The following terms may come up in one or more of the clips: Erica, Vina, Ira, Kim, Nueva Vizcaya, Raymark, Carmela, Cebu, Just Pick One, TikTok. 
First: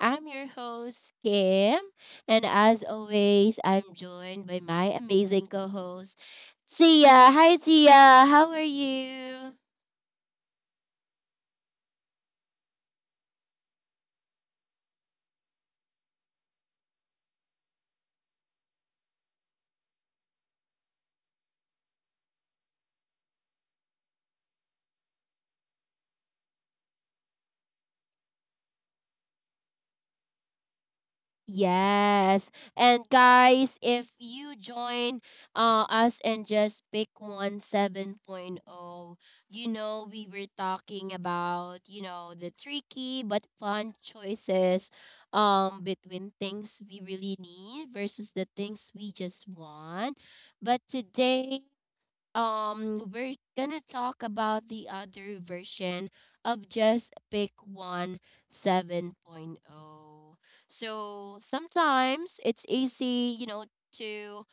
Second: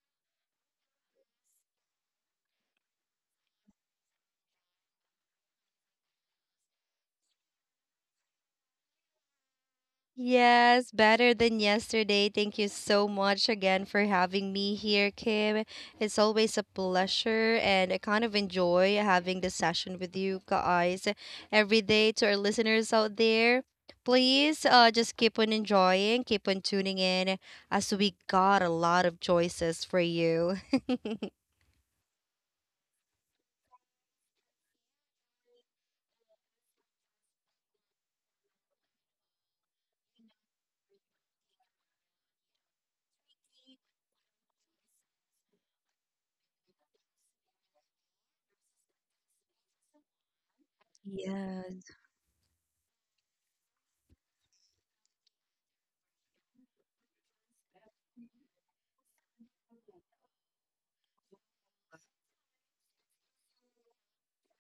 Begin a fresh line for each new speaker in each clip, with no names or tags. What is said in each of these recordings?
I'm your host, Kim, and as always, I'm joined by my amazing co host, Tia. Hi, Tia. How are you?
Yes, better than yesterday. Thank you so much again for having me here, Kim. It's always a pleasure, and I kind of enjoy having this session with you guys every day. To our listeners out there, please just keep on enjoying, keep on tuning in, as we got a lot of choices for you.
Yes. And guys, if you join us and just pick one 7.0, point oh, we were talking about, the tricky but fun choices between things we really need versus the things we just want. But today
Yes,
we're gonna talk about the other version of just pick one 7.0 Point Oh. So sometimes it's easy to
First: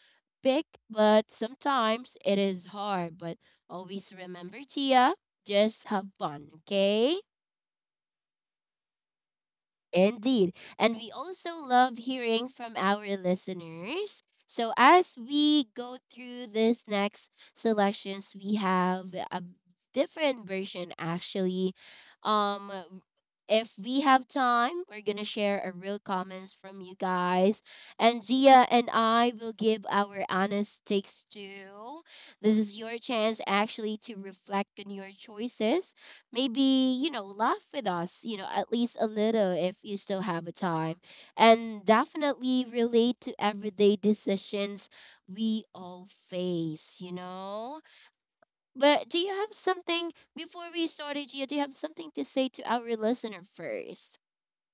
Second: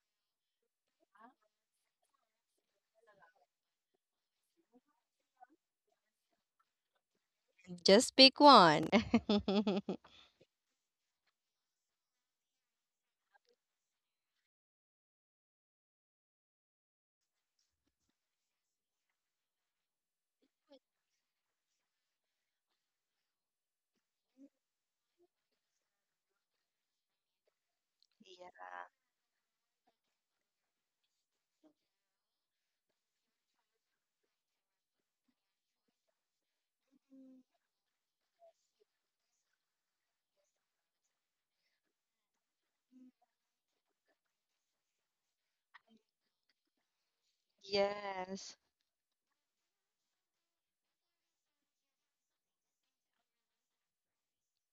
pick, but sometimes it is hard, but always remember, Tia, just have fun, okay?
just pick one.
Indeed. And we also love hearing from our listeners. So, as we go through this next selections, we have a different version actually. Um, if we have time, we're going to share a real comments from you guys. And Gia
Yeah.
and I will give our honest takes too. This is your chance actually to reflect on your choices, maybe laugh with us, at least a little if you still have a time, and definitely relate to everyday decisions we all face.
Yes.
But do you have something before we started, Gia? Do you have something to say to our listener first?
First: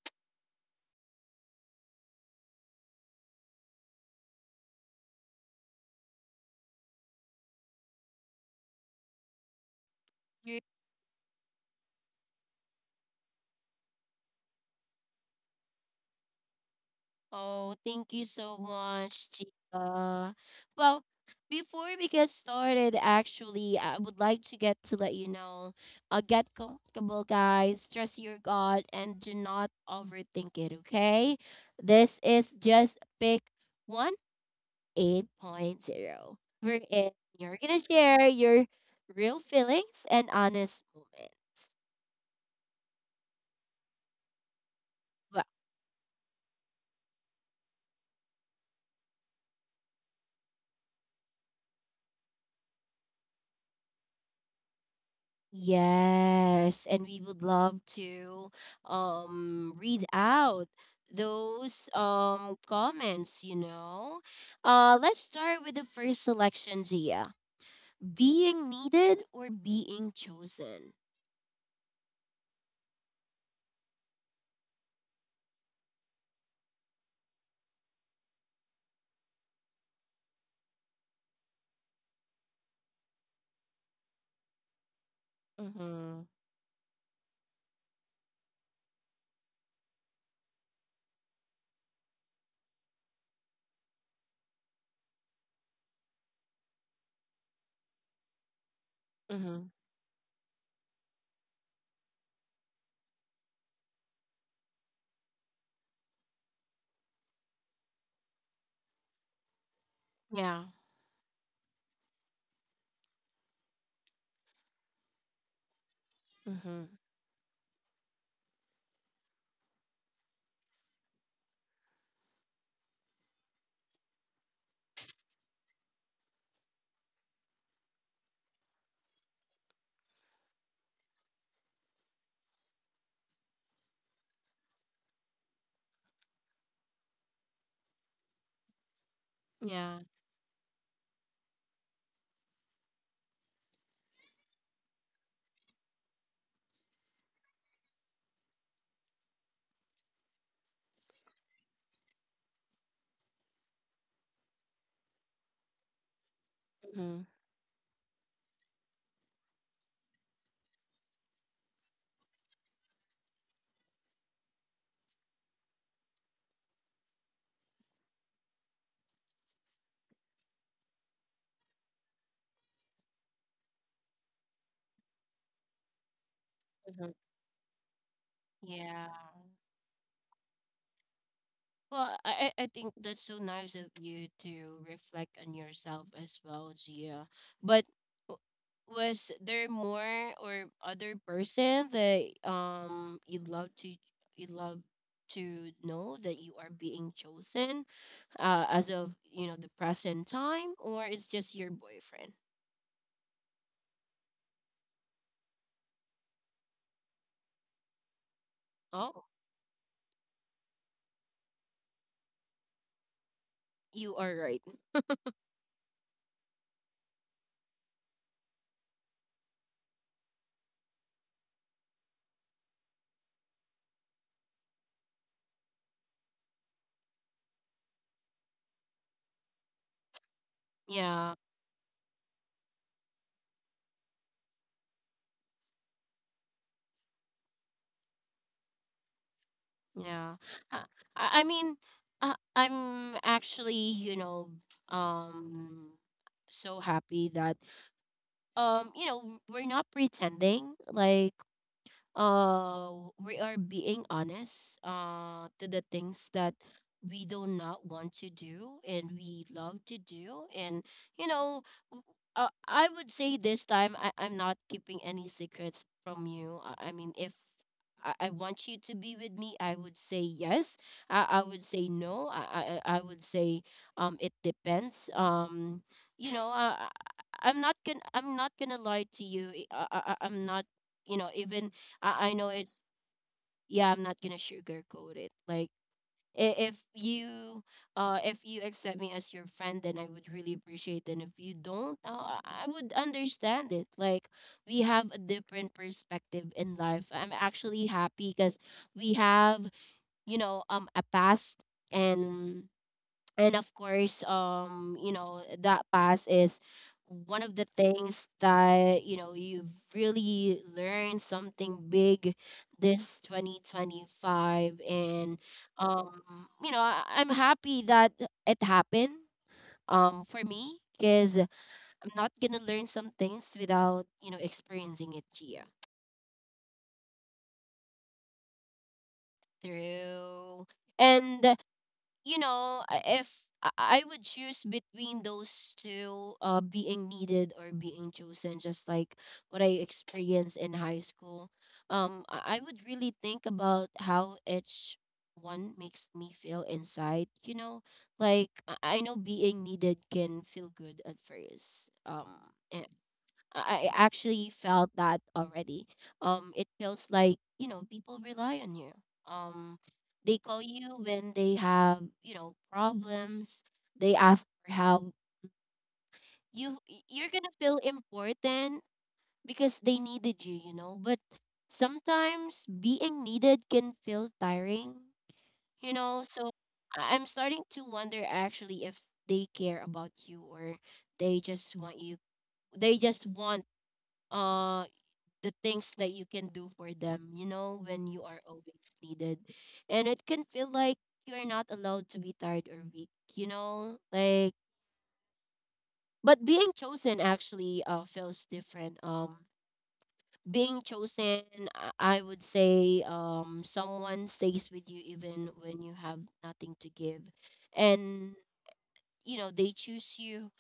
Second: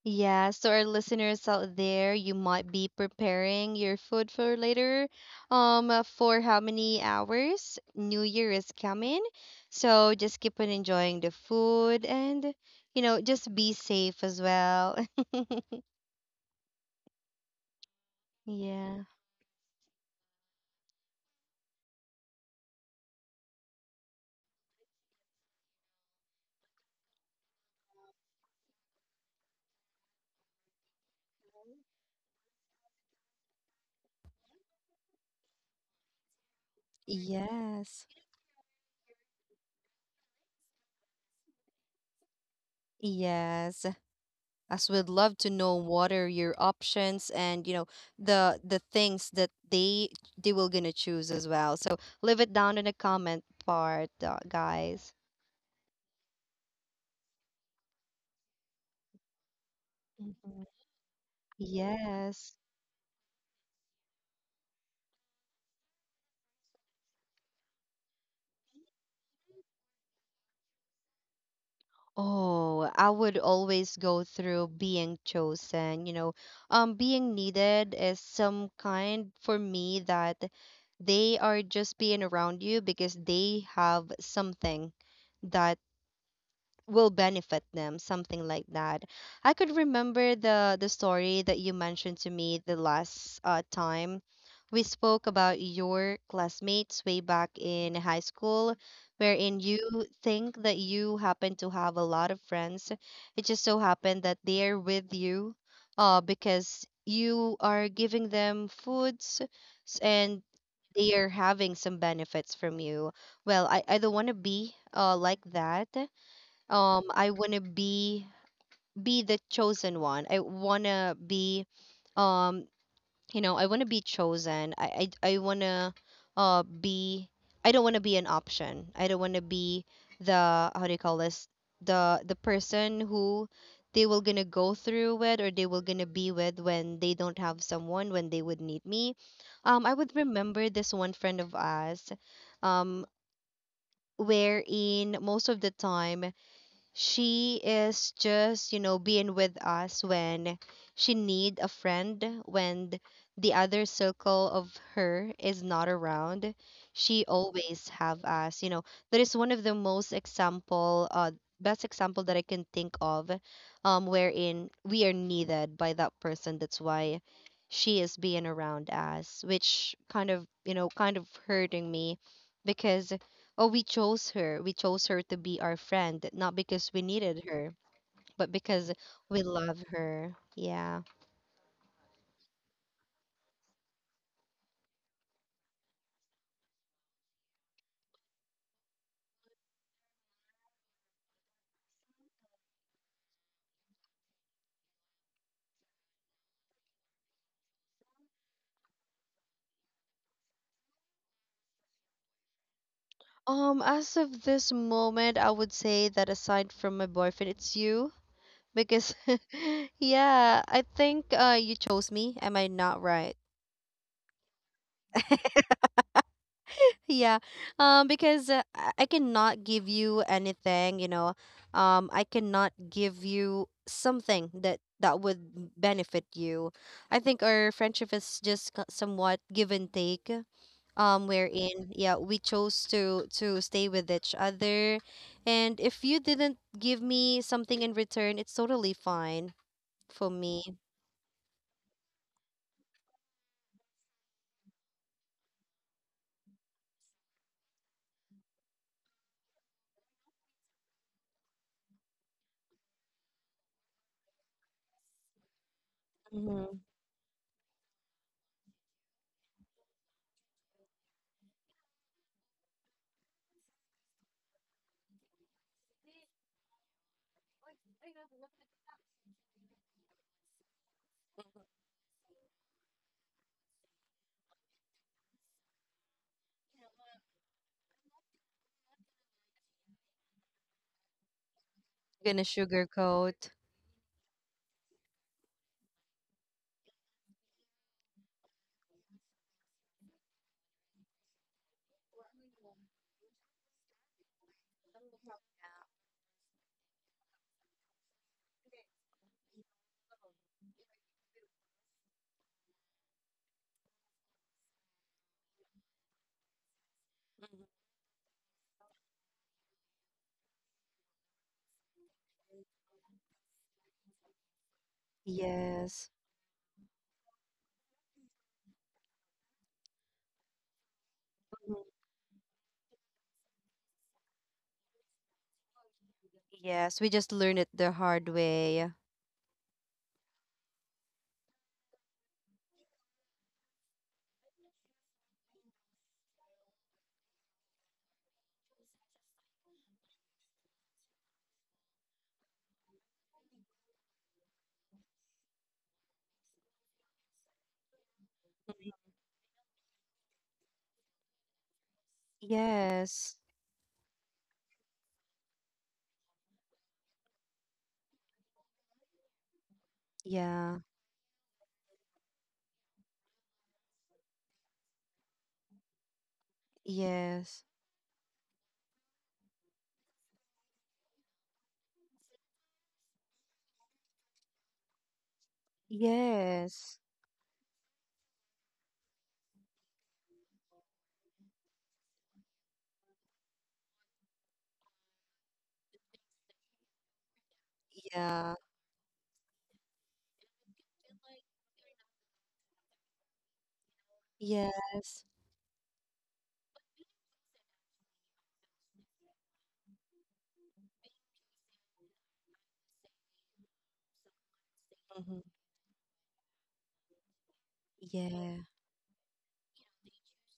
Yeah, so our listeners out there, you might be preparing your food for later. For how many hours? New Year is coming, so just keep on enjoying the food and you know just be safe as well.
Oh, thank you so
Yeah.
much, Gia. Well, before we get started, actually, I would like to get to let you know, get comfortable, guys. Trust your God and do not overthink it, okay? This is just pick one eight point zero wherein you're going to
Yes.
share your real feelings and honest moments.
Yes. As we'd love to know what are your options, and you know the things that they will gonna choose as well. So leave it down in the comment part, guys.
Yes, and we would love to read
Mhm.
out those
Yes.
comments. Let's start with the first selection, Gia. Being needed or being chosen.
Oh, I would always go through being chosen, you know. Being needed is some kind for me that they are just being around you because they have something that
Mm-hmm.
will benefit them, something like that. I could remember the story that you mentioned to me the last time we spoke about your classmates way back in high school, wherein
Mm-hmm.
you think that you happen to have a lot of friends. It just so happened that they're with you because you are giving them foods, and
Yeah.
they are having some benefits from you. Well, I don't want to be like that.
Mm-hmm.
I want to be the chosen one. I want to be, um you know, I want to be chosen. I want to be. I don't want to be an option, I don't want to be the, how do you call this, the person who they will gonna go through with, or they will gonna be with when they don't have someone, when they would need me. I
Yeah.
would remember this one friend of us, um wherein most of the time she is just, you know, being with us when she need a friend, when the other circle of her is not around.
Mm-hmm.
She always have us, you know. That is one of the most example best example that I can think of, wherein we are needed by that person. That's why she is being around us, which kind of, you know, kind of hurting me because, oh, we chose her. We chose her to be our friend, not because we
Hmm.
needed her, but because
Yeah.
we love her. Yeah.
Well, I think that's so nice of you to reflect on yourself as well, Gia. But w- was there more or other person that you love to you love know that you are being chosen as of the present time, or it's just your boyfriend?
As of this moment, I would say that aside from my boyfriend, it's you. Because,
Oh,
yeah, I think you chose me. Am I not right?
you are right.
Yeah, because I cannot give you anything, you know. I cannot give you something that would benefit you. I think our friendship is just somewhat give and take.
Yeah.
Wherein, yeah, we chose to stay with each other, and if you didn't give me something in return, it's totally fine for
Yeah.
me.
Uh, I mean, I'm actually, you know, um so happy that we're not pretending like uh we are being honest to the things that
Mm-hmm.
we do not want to do and we love to do, and you know w- I would say this time, I'm not keeping any secrets from you. I mean, if I want you to be with me, I would say yes. I would say no. I would say it depends. You know I, I I'm not gonna I'm not gonna lie to you. I'm not, even I
Gonna
know it's
sugarcoat.
Yeah, I'm not gonna sugarcoat it. Like i- if you if you accept me as your friend, then I would really appreciate it. And if you don't, I would understand it. Like we have a different perspective in life. I'm actually happy because we have, a past, and and of course that past is one of the things that you've really learned something big this 2025. And um
Yes.
I'm happy that it happened, for me, because
Mhm.
I'm not gonna learn some things without experiencing it, Gia.
Yes, we just learned it the hard way.
True, and if I, I would choose between those two, being needed or being chosen, just like what I experienced in high school, I would really think about how each one makes me feel inside. You know, like I know being needed can feel good at first.
Yes.
I actually felt that already. It feels like people rely on you. Um, they call
Yeah.
you when they have problems. They ask for help. You you're gonna
Yes.
feel important because they needed you. You know, but sometimes being needed can feel tiring. You know, so
Yes.
I'm starting to wonder actually if they care about you, or they just want you. They just want um the things that you can do for them, when you are
Yeah.
always needed. And it can feel like you're not allowed to be tired or weak, you know? Like
Yes.
but being chosen actually feels different. Being chosen, I would say someone stays with you
Mm-hmm.
even when you have nothing to give. And
Yeah.
they choose you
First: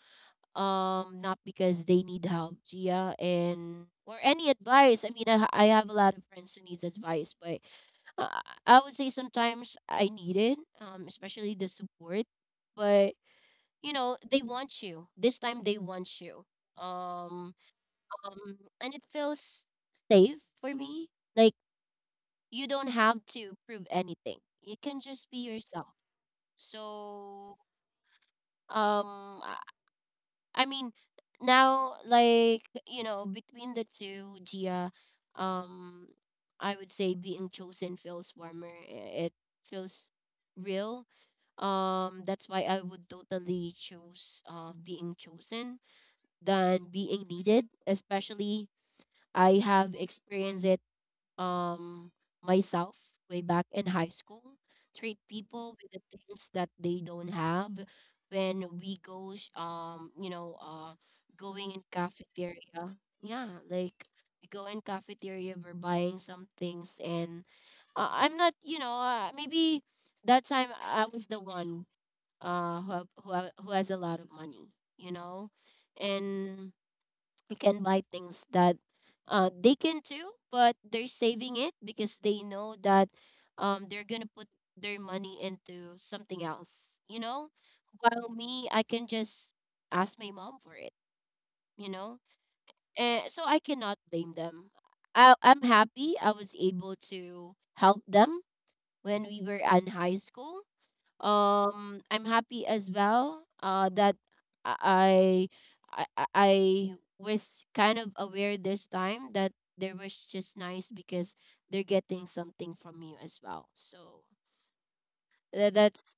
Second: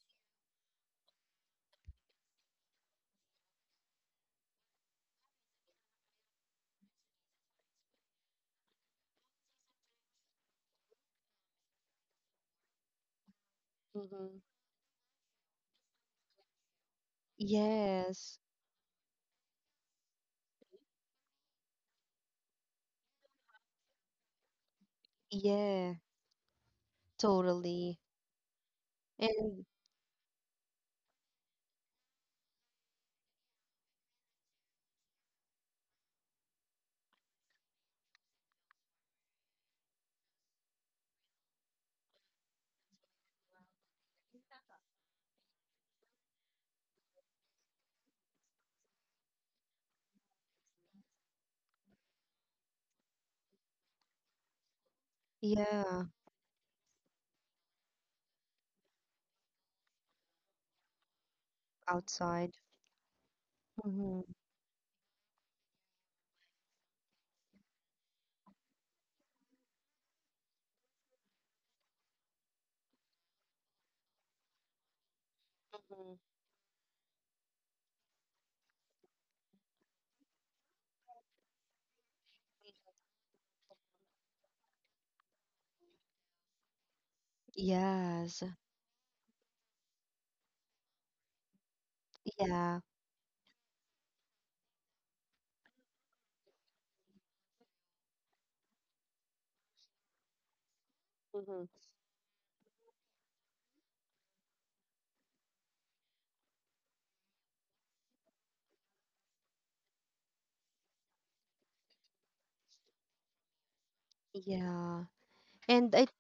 not because they need help, Gia, and or any advice. I mean, I have a lot of friends who needs advice, but Uh, I would say sometimes I need it, especially the support. But
Mm-hmm.
they want you. This time they want you. Um,
Yes.
and it feels safe for me. Like you don't have to prove anything. You can just be yourself.
Yeah.
So,
Totally.
um,
And
I mean, now like between the two, Gia, um, I would say being chosen feels warmer. It feels real. That's why I would totally choose being chosen than being needed. Especially, I have experienced it um myself way back in high school, treat people with the
yeah,
things that they don't have when we go going in
outside.
cafeteria. Yeah, like
Mm-hmm.
we go in cafeteria, we're buying some things, and I'm not maybe that time I was the one who has a lot of money, you know
Mm-hmm.
and we can buy things that they can too, but they're saving it because they know that they're gonna put their money into something else, While
Yes.
me, I can just ask my mom for it, you know.
Yeah.
And so I cannot blame them. I'm happy I was able to help them when we were in high school.
Mm-hmm.
I'm happy as well that I, I was kind of aware this time that there was just nice because they're getting something from you as well. So
Yeah. And I.
that's.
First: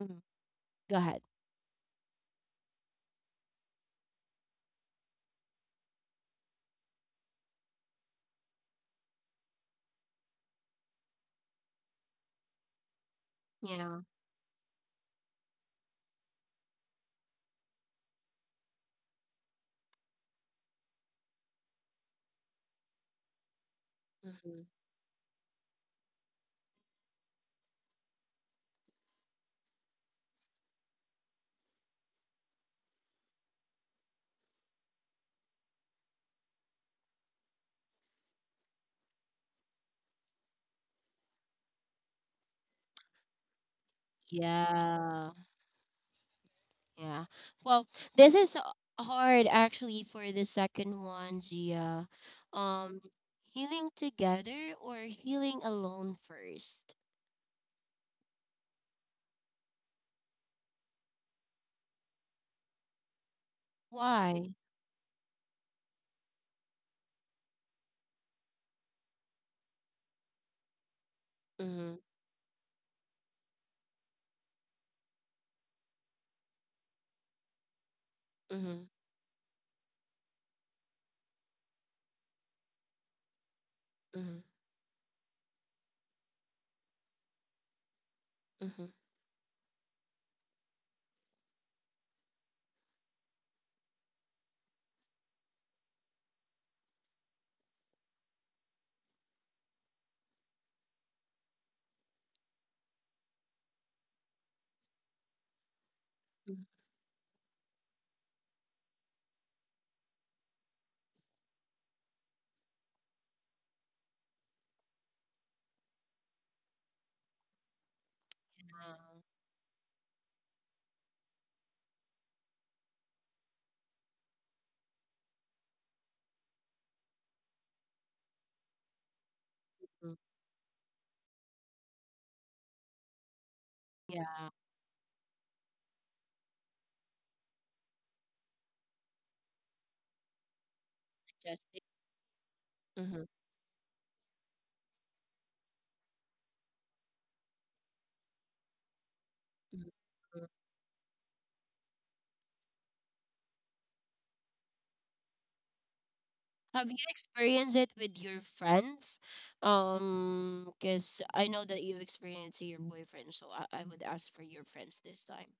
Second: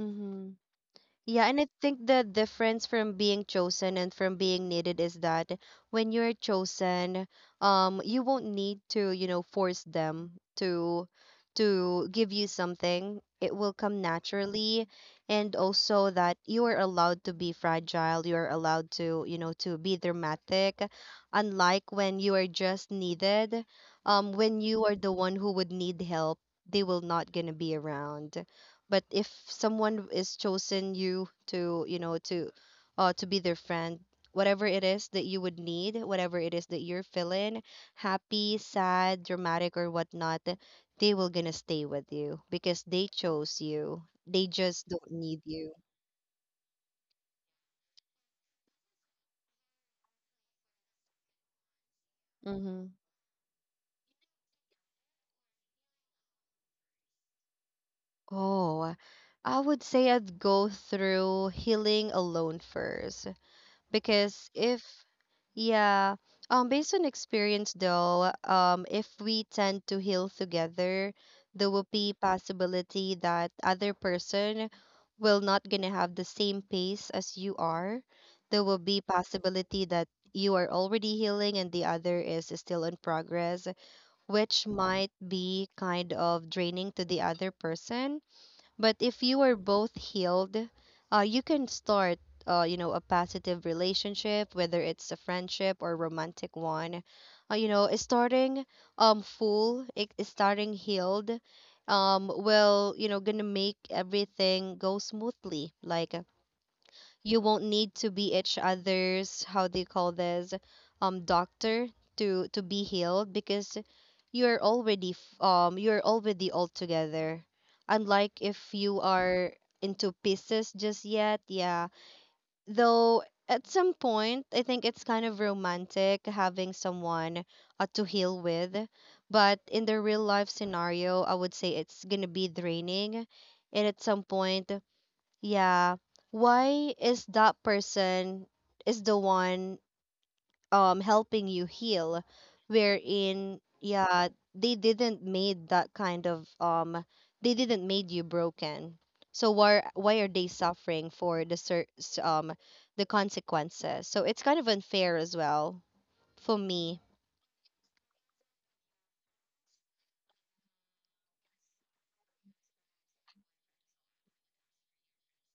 Mhm.
Mm-hmm.
Go ahead.
Yeah, and I think the difference from being chosen and from being needed is that when you're chosen, you won't need to, you know, force them to give you something. It will
Yeah.
come naturally, and also that you are allowed to be fragile. You are allowed to, you know, to be dramatic, unlike when you are just needed. When
Hmm.
you are the one who would need help, they will not gonna be around. But if someone is chosen you to, you know, to be their friend, whatever it is that you would need, whatever it is that you're feeling, happy, sad, dramatic, or whatnot, they will gonna stay with you because they chose you, they just don't
Yeah.
need you.
Yeah. Well, this is hard actually for the second one, Gia.
Mm-hmm.
Um, healing together or healing alone first?
Oh, I would say I'd go through healing alone first. Because
Why?
if, yeah, based on experience though, if we tend to heal together, there will be possibility that other person will not gonna have the same pace as you are. There will
Mhm,
be possibility that you are already healing and the other is still in progress,
mhm,
which might be kind of draining to the other person.
mhm,
But if you are both healed, you can start, you know, a positive relationship, whether it's a friendship or romantic one. You know, starting full, it starting healed, will, you know, gonna make everything go smoothly. Like,
mhm,
you won't need to be each other's, how do you call this, doctor, to be healed because you're already you're already all together, unlike if you are into pieces just yet. Yeah, though at some point I think it's kind of romantic having someone to heal with. But in the
mhm.
real life scenario, I would say it's gonna be draining. And at some
Yeah,
point, yeah, why is that person is the one helping you
adjusting.
heal,
Mhm,
wherein, yeah, they didn't made that kind of, they didn't made you broken. So
mhm,
why are
mhm.
they suffering for the consequences. So it's kind of unfair as well for
Have you
me.
experienced it with your friends? Because I know that you experienced your boyfriend, so I would ask for your friends this time.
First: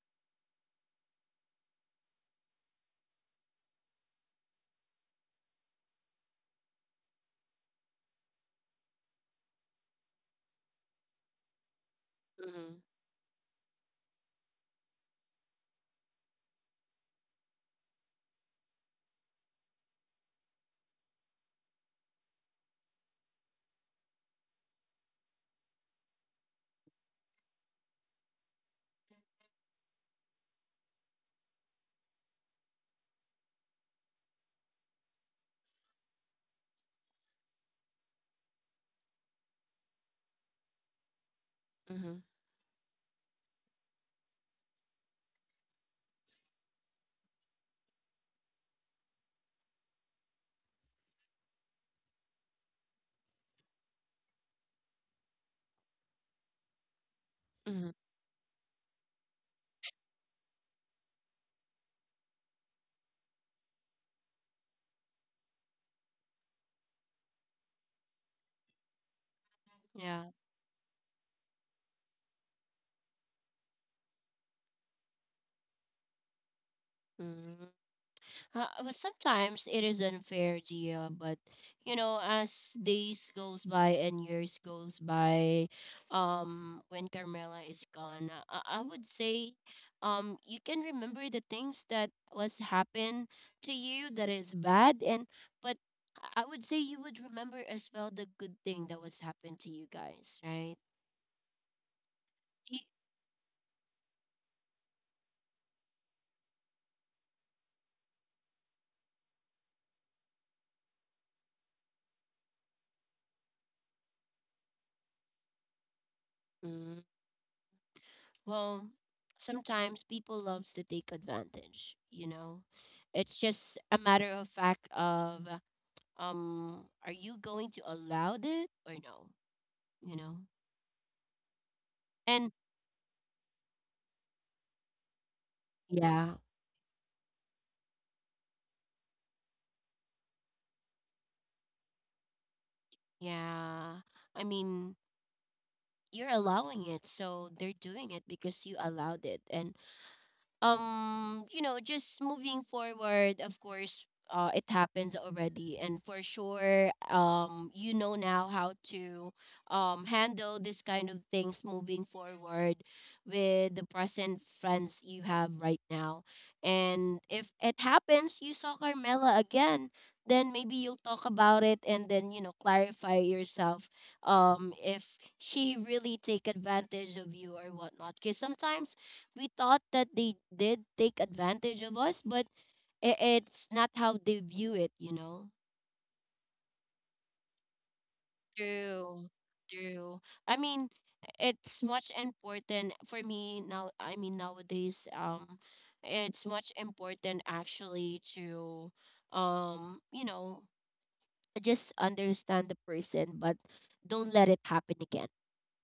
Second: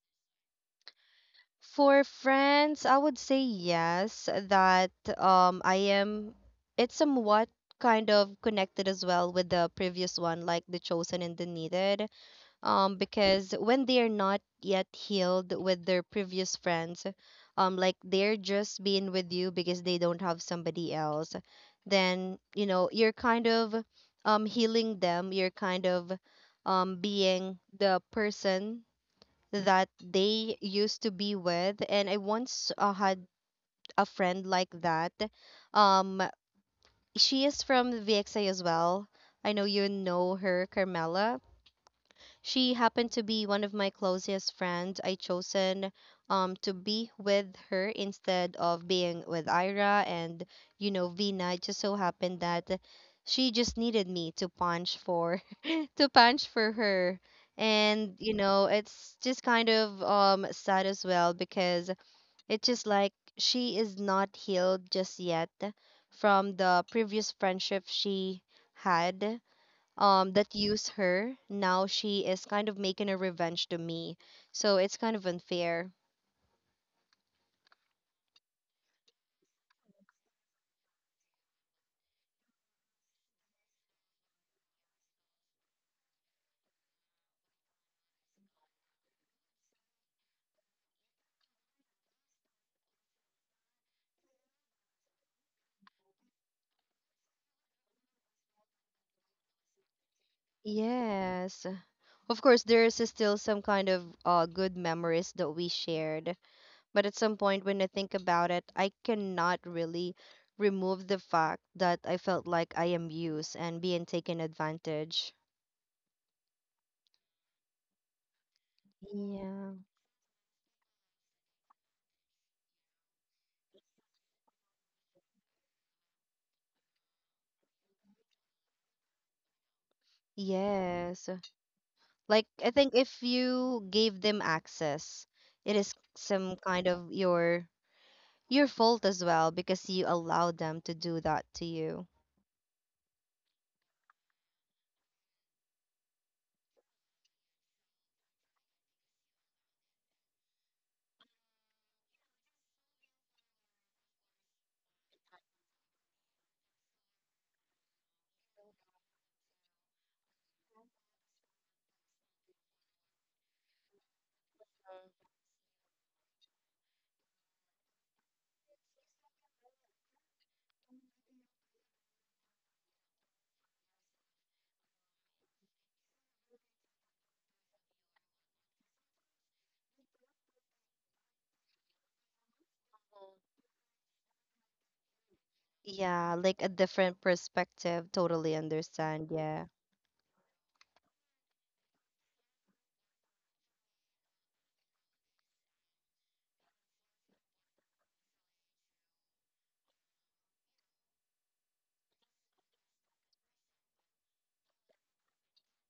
For friends, I would say yes, that I am, it's somewhat kind of connected as well with the previous one, like the chosen and the needed.
Mm-hmm.
Because when they're not yet healed with their previous friends, like they're just being with you because they don't have somebody else, then you know you're kind of healing them. You're kind of being the person that they used to be with. And I once had a friend like that. Um, she is from VXA as well. I know you know her, Carmela.
Mm-hmm.
She happened to be one of my closest friends. I chosen to be with her instead of being with Ira and, you know, Vina. It just so happened that she just needed me to punch for to punch for her.
Mm-hmm.
And you know, it's just kind of sad as well because it's just like she is not healed just yet from the previous friendship she had that used her. Now she is kind of making a revenge to me, so it's kind of unfair.
Yeah. But sometimes it is unfair, Gia, but as days goes by and years goes by, when Carmela is gone, I would say, you can remember the things that was happened to you that is bad, and but I would say you would remember as well the good thing that was happened to you guys, right?
Yes, of course
Y-
there's still some kind of good memories that we shared. But at some point when I think about it, I cannot really remove the fact that I felt like I am used and being taken advantage.
mm-hmm. Well,
Yeah.
sometimes people loves to take advantage, you know. It's just a matter of fact of are you going to allow it or no, you know?
Yes. Like,
And
I think if you gave them access, it is
yeah,
some kind of your fault as well because you allowed them to do that to you.
yeah. I mean, you're allowing it, so they're doing it because you allowed it. And just moving forward, of course it happens already, and for sure now how to handle this kind of things moving forward with the present friends you have right now. And if it happens, you saw Carmela again, then maybe you'll talk about it, and then clarify yourself if she really take advantage of you or whatnot, because sometimes we thought that they did take advantage of us, but it's not how they view it, you know?
Yeah, like a different perspective. Totally understand.
True.
Yeah.
True. I mean, it's much important for me now. I mean, nowadays, it's much important actually to, um, you know, just understand the person, but don't let it happen again,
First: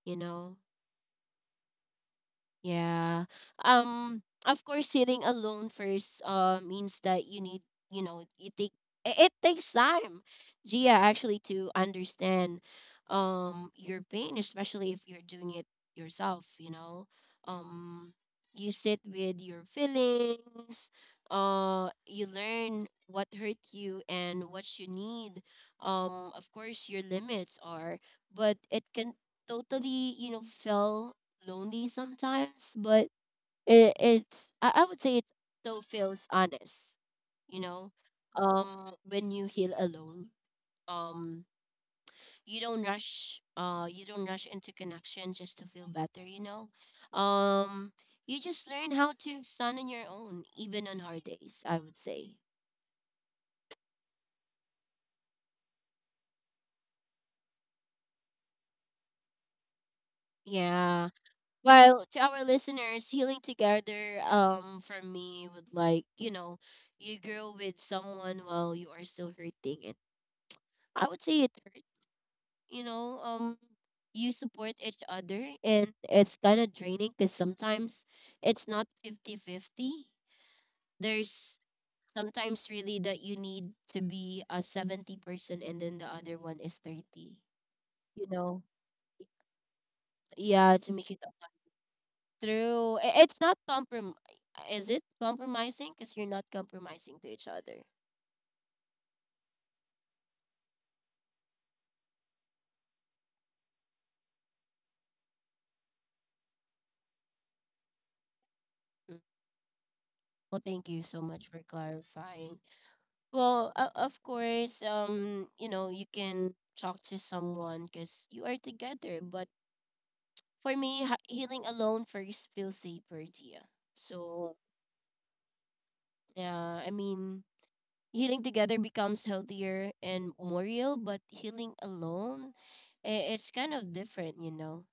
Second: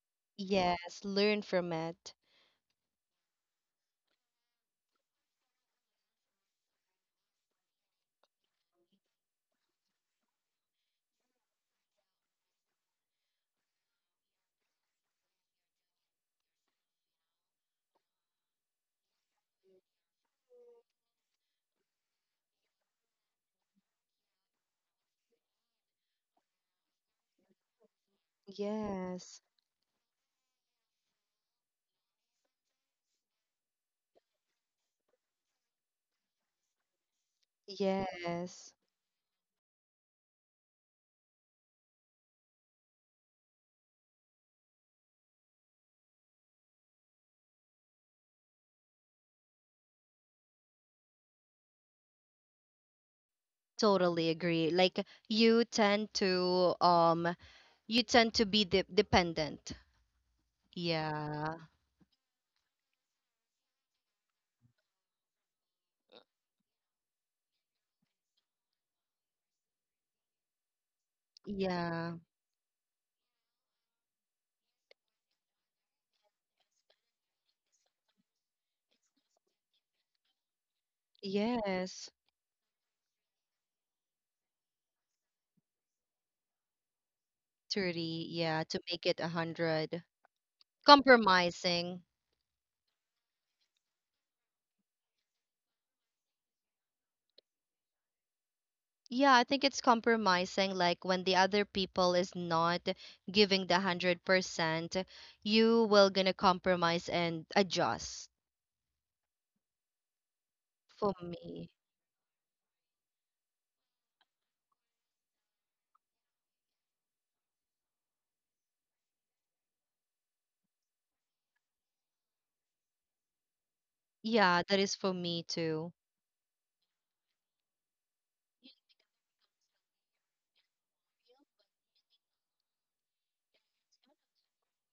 you know?
Yes, learn from it.
Yeah. Of course, sitting alone first means that you need you take it, it takes time, Gia, actually to understand your pain, especially if you're doing it yourself. You know, um, you sit with your feelings. You learn what hurt you and what you need. Of course, your limits are, but it can
Yes.
totally feel lonely sometimes, but it's I would say it still feels honest, you know.
Yes.
When you heal alone, um, you don't rush. You don't rush into connection just to feel better, you know. Um, you just learn how to stand on your own, even on hard days. I would say.
Totally agree. Like, you tend to you tend to be dependent.
Yeah.
Yeah.
Well, to our listeners, healing together, for me would like, you grow with someone while you are still hurting. I would say it hurts.
Yeah.
You know, you support each other, and it's kind of draining because sometimes it's not fifty fifty. There's
Yes.
sometimes really that you need to be a 70%, and then the other one is 30. You
30.
know,
Yeah, to make it a 100.
yeah, to make it.
Compromising.
True. It's not comprom. Is it compromising? Because you're not compromising to each other.
Yeah, I think it's compromising. Like when the other people is not giving the 100%, you will gonna compromise and adjust.
Mm. Well, thank you
For
so much for
me,
clarifying. Well, of course, you can talk to someone because you are together. But for me, healing alone first feels safer, Gia. So.
yeah, that is for me too.
Yeah, I mean, healing together becomes healthier and more real, but healing alone, it's kind of different.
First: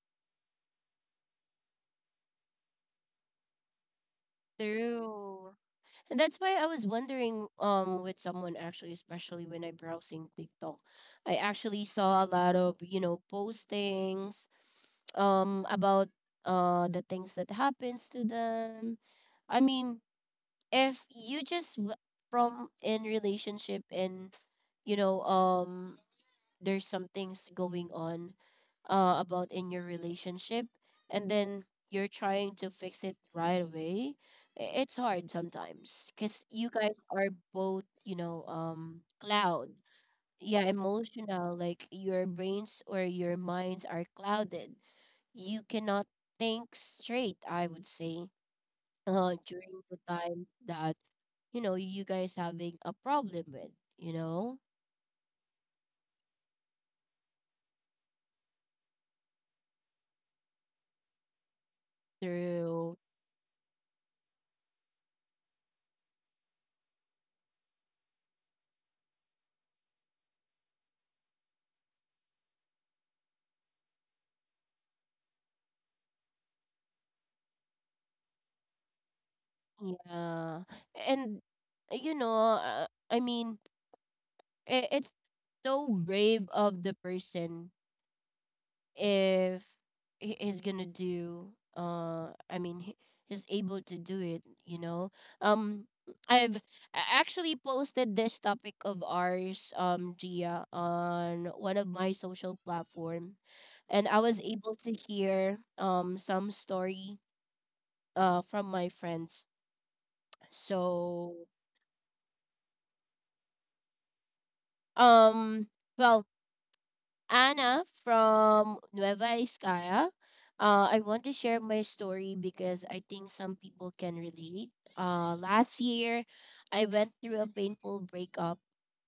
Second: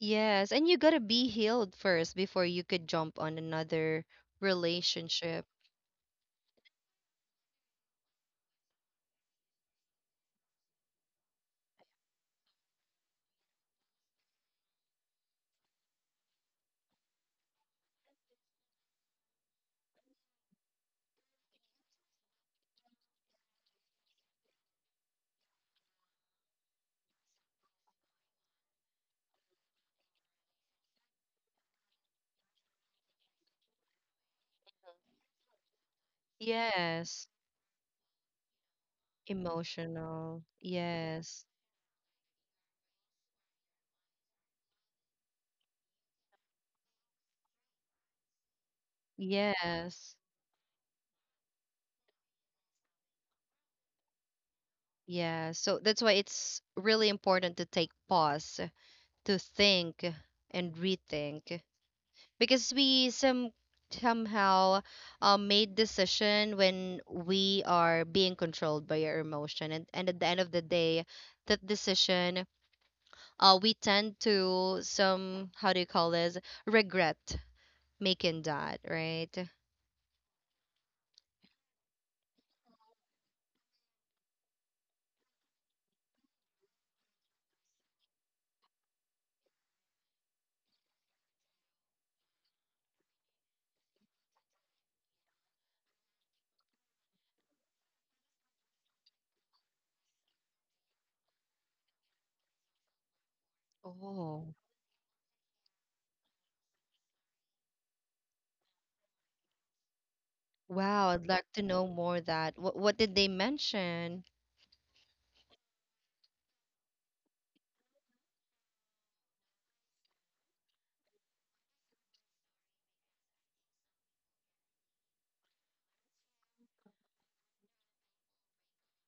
Yes, and you gotta be healed first before you could jump on another relationship.
True. And that's why I was wondering with someone actually, especially when I browsing TikTok, I actually saw a lot of, postings about the things that happens to them. I mean, if you just from in relationship and you know um there's some things going on about in your relationship, and then you're trying to fix it right away. It's hard sometimes because you guys
Yes,
are both cloud,
emotional.
yeah,
Yes,
emotional, like your brains or your minds are clouded. You cannot think straight, I would say, during the
yes,
time that you guys having a problem with, you know
yes. So that's why it's really important to take pause, to think and rethink. Because
through.
we somehow made decision when we are being controlled by our emotion, and at the end of the day, that decision, we tend to, some how do you call this, regret making that right.
Yeah. And I mean, it's so brave of the person if he is gonna do, I mean, he's able to do it. Um I've actually posted this topic of ours, Gia, on one of my social platform, and I was
Oh,
able to hear some story from my friends.
wow, I'd
So,
like to know more. What did they mention?
Um, well, Anna from Nueva Vizcaya. I want to share my story because I think some people can relate. Last year, I went through a painful breakup.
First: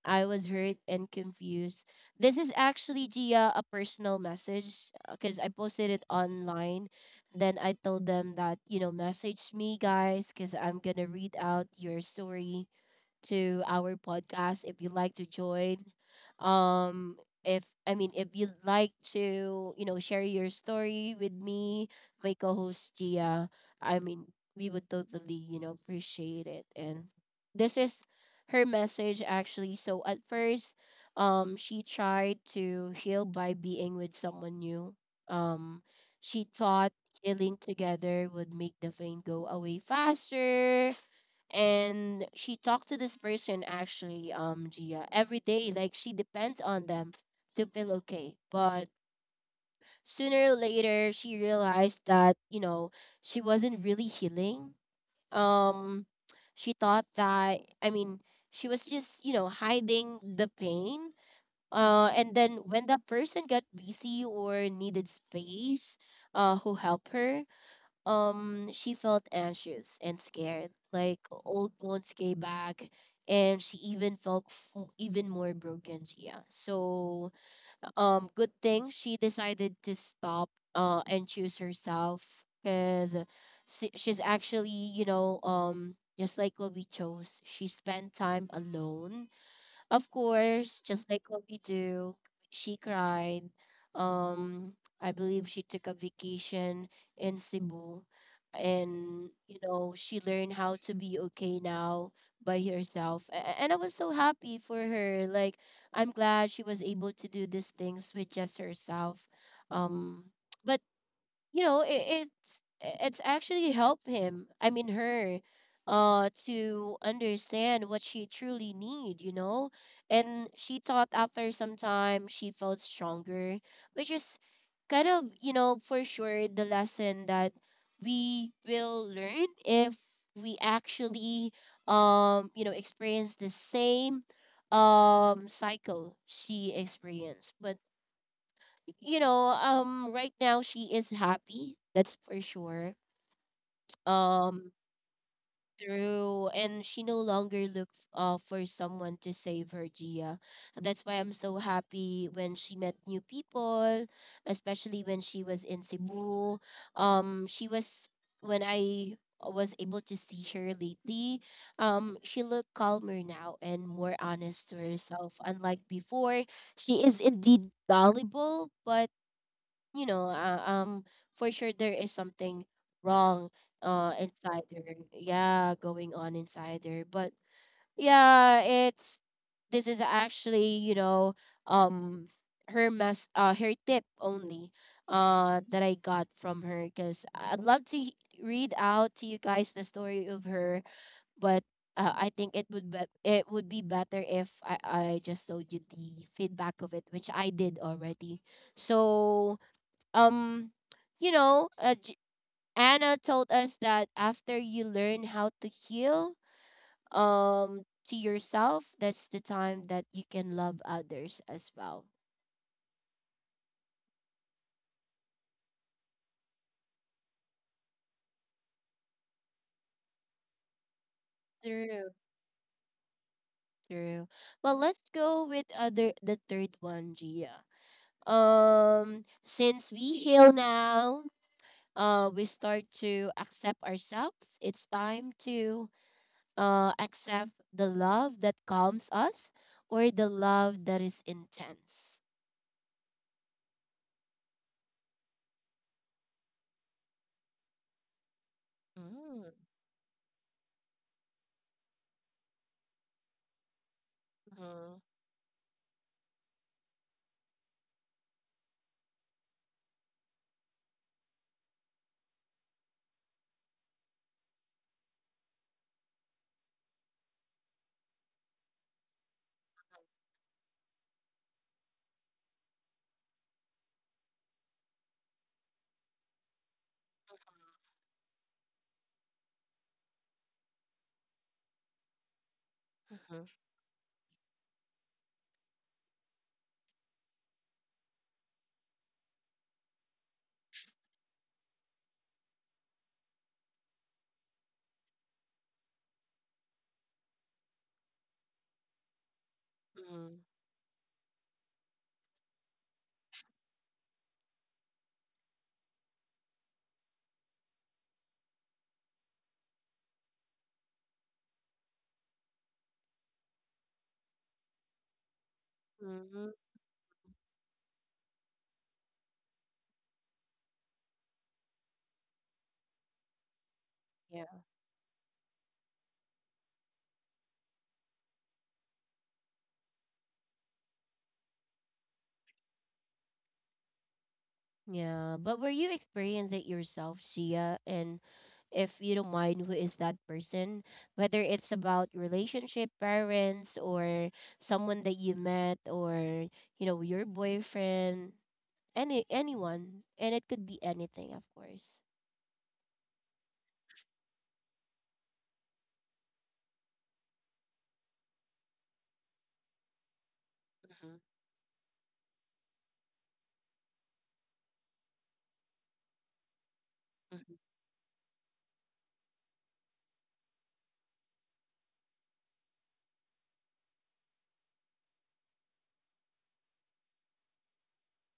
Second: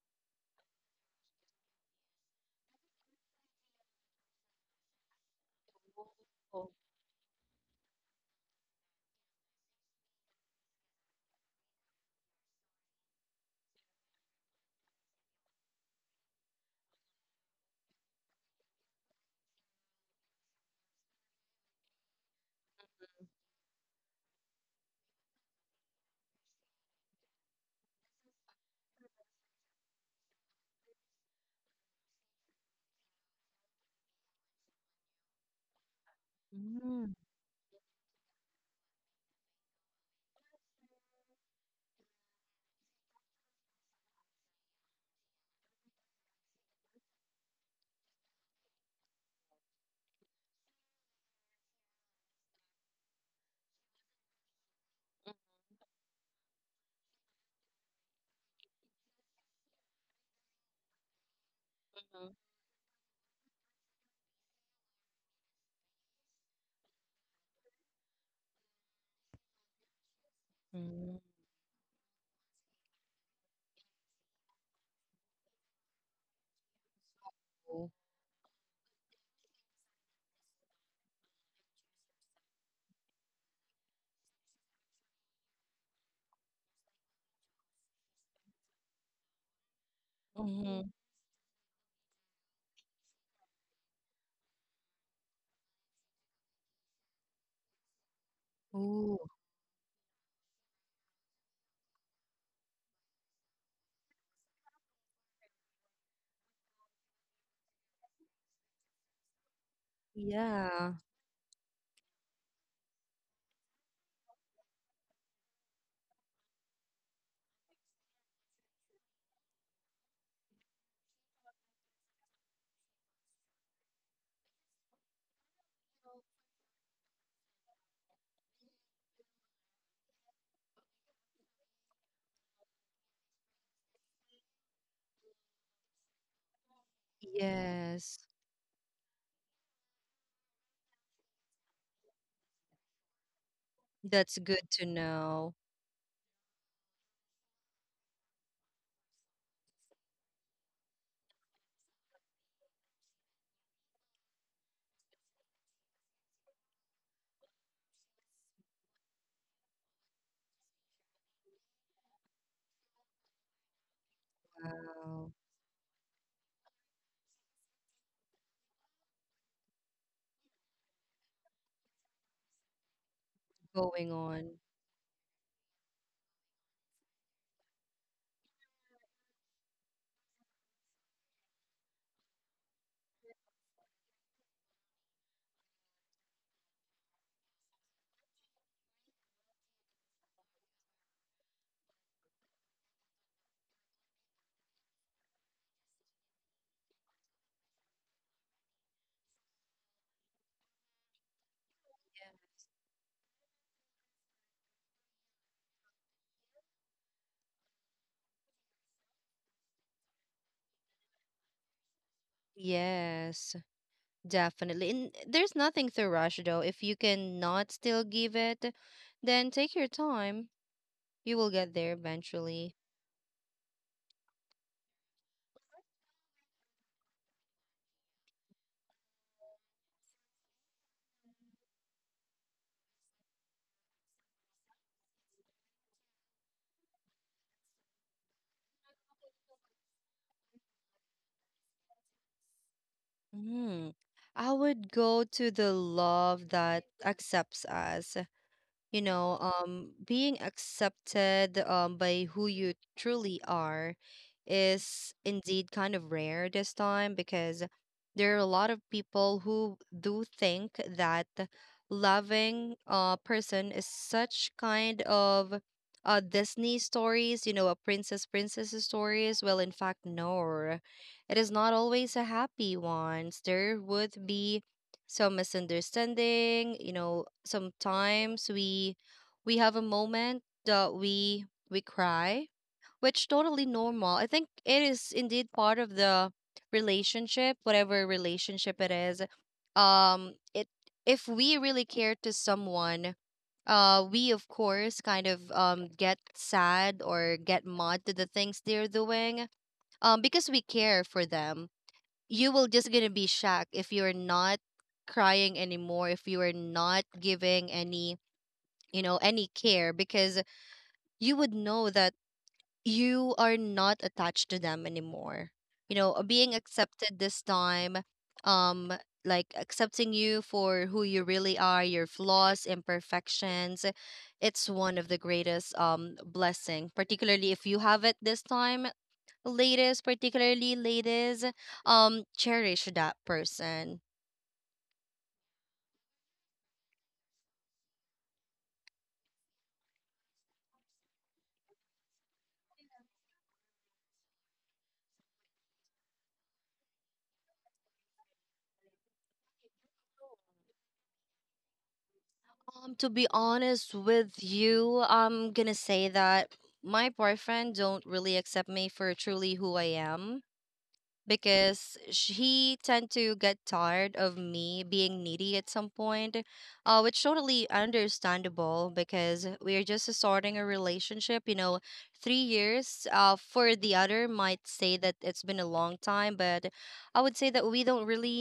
I was hurt and confused. This is actually, Gia, a personal message because I posted it online. Then I told them that, you know, message me, guys, because I'm going to read out your story to our podcast if you'd like to join. Um, if I mean, if you'd like to, you know, share your story with me, my co-host Gia, I mean, we would totally, appreciate it. And this is her message actually. So at first, she tried to heal by being with someone new. Um, she thought healing together would make the pain go away faster, and she talked to this person actually, um, Gia, every day, like she depends on them to feel okay. But sooner or later, she realized that, she wasn't really healing. um she thought that, I mean, she was just, hiding the pain, and then when that person got busy or needed space, who helped her. She felt anxious and scared,
Mhm.
like old wounds came back, and she even felt, even more broken, yeah. So,
Mm.
good thing she decided to stop and choose herself, because she's actually, just like what we chose, she spent time alone. Of course,
Mm-hmm.
just like what we do, she cried. Um, I believe she took a vacation in Cebu,
Ooh.
and she learned how to be okay now by herself. And I was so happy for her. Like, I'm glad she was able to do these things with just herself. Um, but
Yeah.
you know it, it's it's actually helped him, I mean, her, to understand what she truly need. And she thought, after some time, she felt stronger, which is kind of, for sure, the lesson that we will learn if we actually, experience the same cycle she experienced. But
Yes.
right now she is happy. That's for sure.
That's good
Um,
to know.
Through, and she no longer look for someone to save her, Gia. That's why I'm so happy when she met new people, especially when she was in Cebu. She was when I was able to see her lately. She looked calmer now and more honest to
Wow.
herself. Unlike before, she is indeed gullible. But, you know, uh, um, for sure there is something wrong
Going on.
inside her. Yeah, going on inside her. But yeah, it's this is actually, um her mess, her tip only, that I got from her, because I'd love to, read out to you guys the story of her. But I think it would be better if I just told you the feedback of it, which I did already. So, um you know uh, J- anna told us that after you learn how to heal, to yourself, that's the time that you can love others as well.
Yes, definitely. And there's nothing to rush though. If you cannot still give it, then take your time. You will get there
True.
eventually.
True. Well, let's go with other the third one, Gia. Since we heal now, we start to accept ourselves. It's time to accept the love that calms us or the love that is intense.
Hmm. I would go to the love that accepts us.
Mm,
Being accepted by who you truly are
mhm,
is indeed kind of rare this time, because there are a lot of people who do think that loving a person is such kind of Disney stories. A princess stories. Well, in fact, no, it is not always a happy ones. There would be some misunderstanding. Sometimes we have a moment that we cry, which
mhm,
totally normal. I think it is indeed part of the relationship, whatever relationship it is. It If we really care to someone, we of course kind of get sad or get mad to the things they're doing,
mhm,
because we care for them. You will just gonna be shocked if you're not crying anymore, if you are not giving any, any care, because you would know that you are not attached to them anymore.
mhm.
Being accepted this time, um like accepting you for who you really are, your flaws, imperfections,
Yeah.
it's one of the greatest blessing, particularly if you have it this time. Ladies, particularly ladies, cherish that person.
Yeah, but were you experience it yourself, Gia? And if you don't mind, who is that person? Whether it's about relationship, parents, or someone that you met, or your boyfriend, anyone, and it could be anything, of course.
To be honest with you, I'm gonna say that my boyfriend don't really accept me for truly who I am.
Mhm,
Because he tend to get tired of me being needy at some point, which
mhm,
totally understandable, because we're just starting a relationship. 3 years, for the other might say that it's been a long time, but I would say that we don't really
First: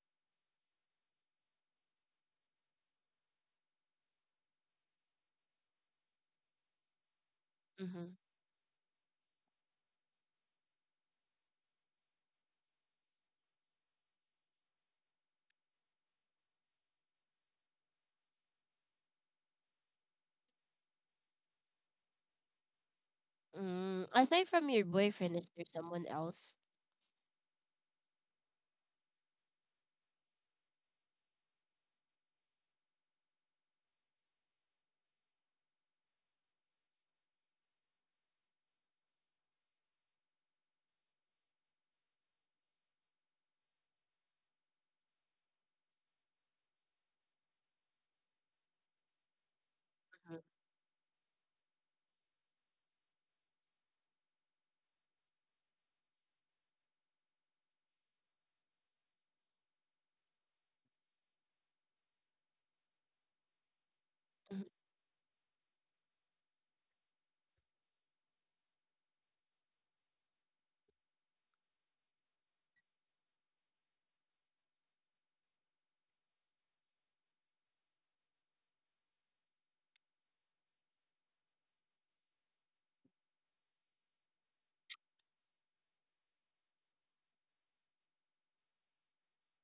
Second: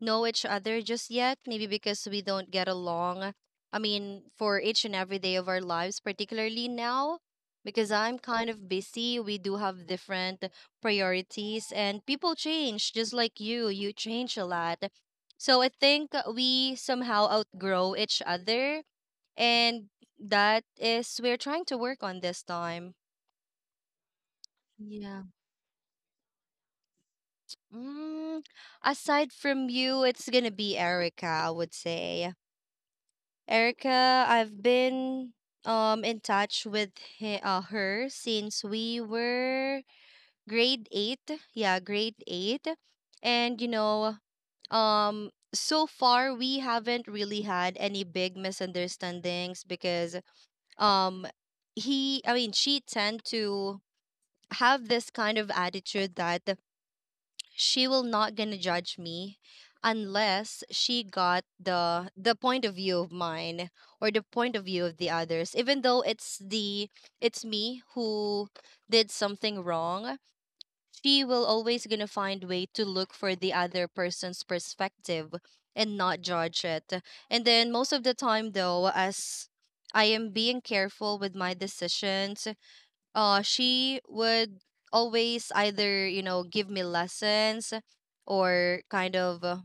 know each other just yet, maybe because we don't get along. I mean, for each and every day of our lives, particularly now, because
mhm.
I'm kind of busy, we do have different priorities, and people change just like you. You change a lot. So I think we somehow outgrow each other. And that is, we're trying to work on this time.
Aside from your
Yeah.
boyfriend, is there someone else?
Mm, Aside from you, it's going to be Erica, I would say. Erica, I've been in touch with her since we were grade 8. Yeah, grade 8. And so far we haven't really had any big misunderstandings, because um he I mean she tend to have this kind of attitude that she will not gonna judge me, unless she got the point of view of mine, or the point of view of the others, even though it's me who did something wrong. She will always gonna find way to look for the other person's perspective, and not judge it. And then, most of the time though, as I am being careful with my decisions, she would always either, give me lessons, or kind of,